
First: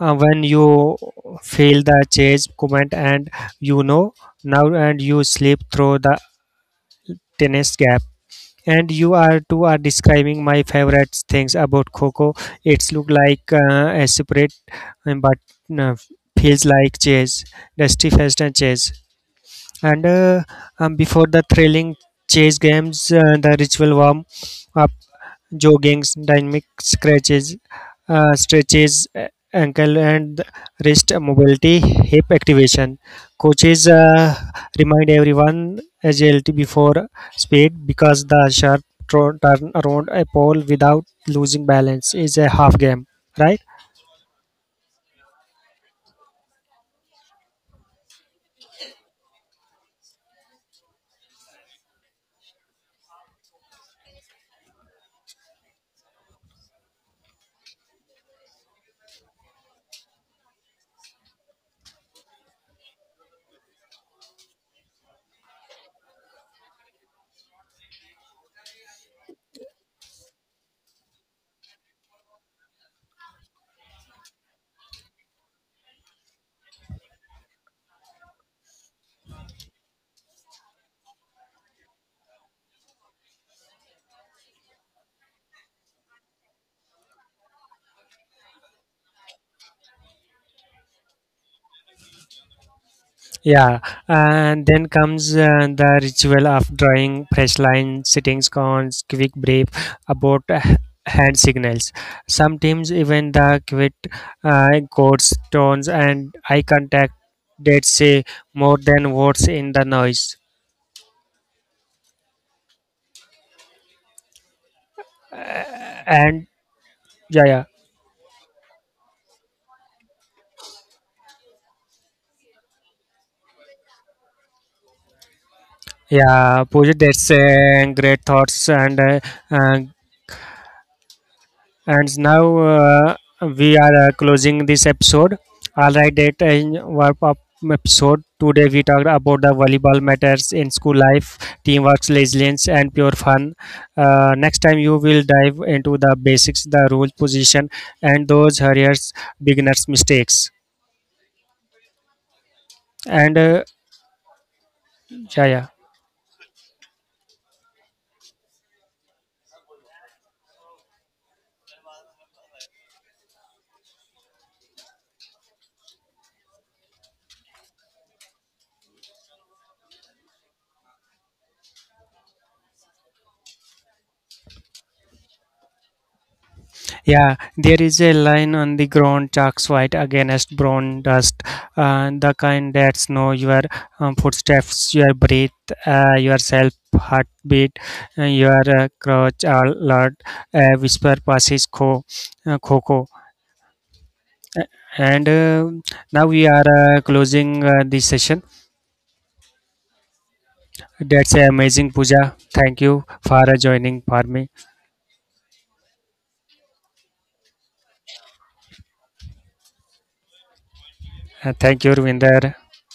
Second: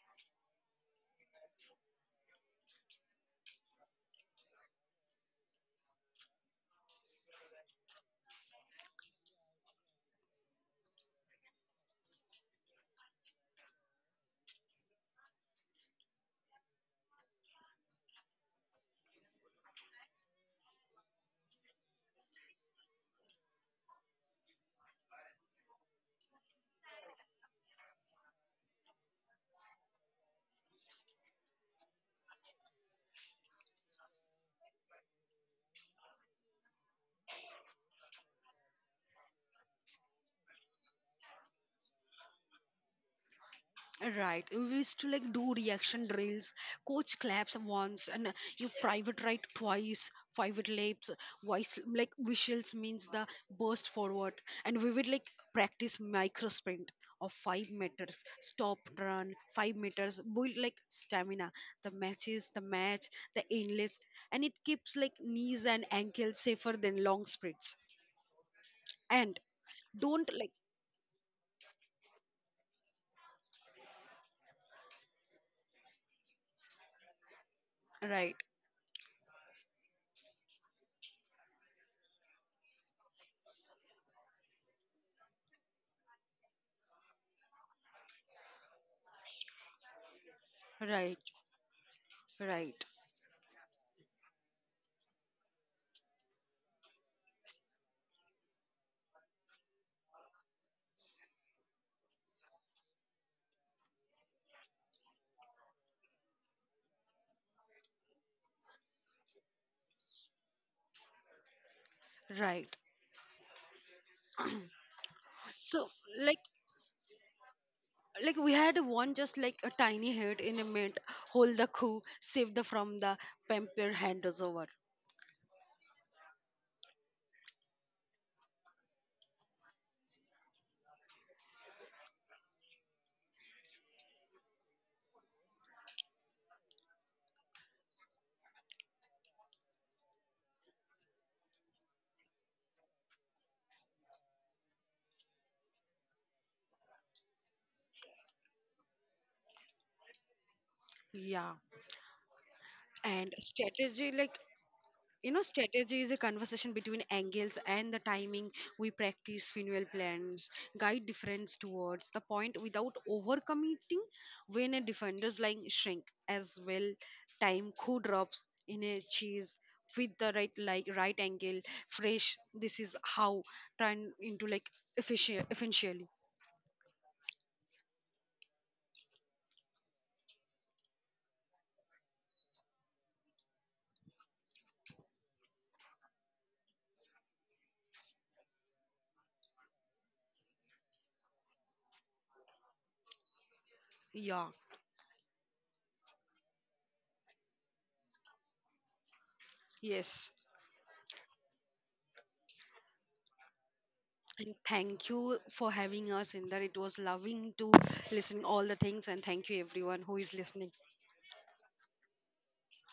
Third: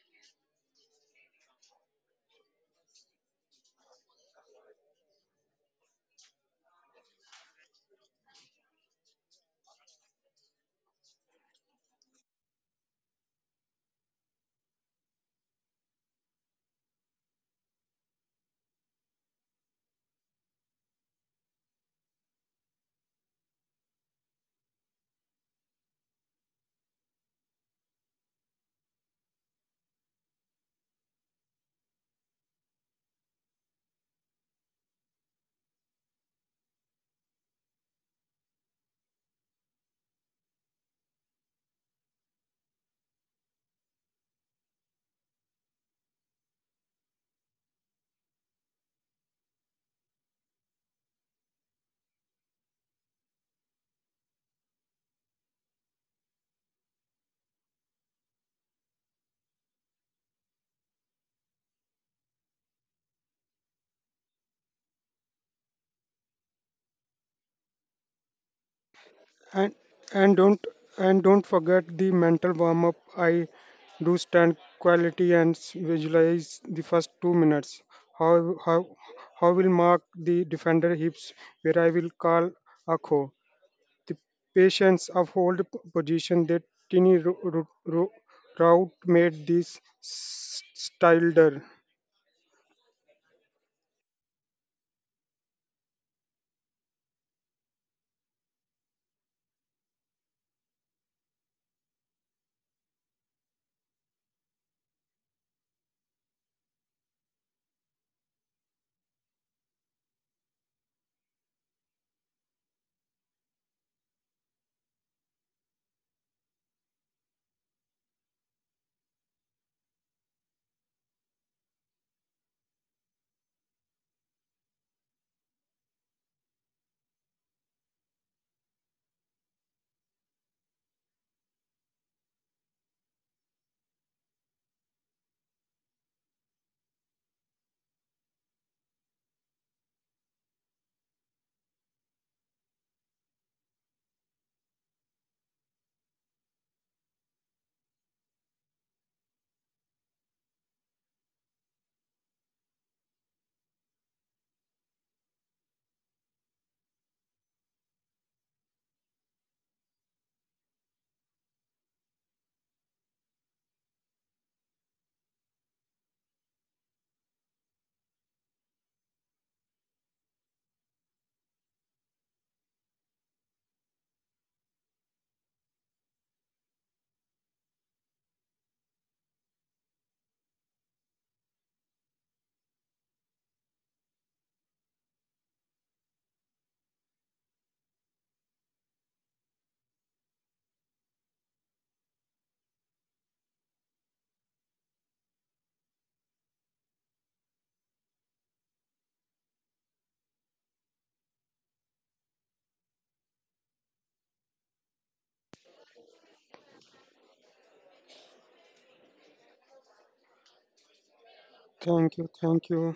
when you feel the chase comment, and you know now, and you slip through the tennis gap and you are two are describing my favorite things about coco. It's look like a separate but uh, feels like chess, dusty fest and chess. And Before the thrilling chase games, the ritual warm up, joggings, dynamic scratches, stretches, ankle and wrist mobility, hip activation. Coaches remind everyone agility before speed because the sharp turn around a pole without losing balance is a half game, right? Right. We used to like do reaction drills. Coach claps once and you private write twice. Private laps, voice like visuals means the burst forward. And we would like practice micro sprint of 5 meters, stop run, 5 meters, build like stamina. The match, the endless, and it keeps like knees and ankles safer than long sprints. And and and don't like don't and don't forget the mental warm up. I do stand quality and visualize the first 2 minutes. how right, how how will mark the defender hips, where I will call a co, the patience of hold position. That tiny route made this right, styleder. right, Yeah, and then comes the ritual of drawing fresh lines, sitting scones, quick brief about hand signals. Sometimes even the quick chords, tones, and eye contact that say more than words in the noise. right. So like And yeah, yeah, we had one just like a tiny head in a mint hold the coup save the from the pamper hand is over. yeah, Pooja, that's great thoughts uh, and now we are closing this episode. All right, that in wrap up episode. Today we talked about the volleyball matters in school life, teamwork, resilience, and pure fun. Next time you will dive into the basics, the rules, position, and those hurriers, beginners' mistakes. Yeah, and And strategy like. You know, Yeah, yeah. strategy is a conversation between angles and the timing. We practice funeral plans, guide defenders towards the point without overcommitting when a defender's line shrink as well. Time co drops in a cheese with the right angle fresh. This is how turn into like efficiently. Yeah, there is a line on the ground, chalks white against brown dust, the kind that know your footsteps, your breath, yourself, heartbeat, your crouch alert, whisper passes co, coco. Yeah. And Now we are closing this session. Yes. That's amazing, Puja. Thank you for joining for me. And thank you for having us in there. It was loving to listen all the things and thank you everyone who is listening. Thank you, Thank you, Ravinder. thank you.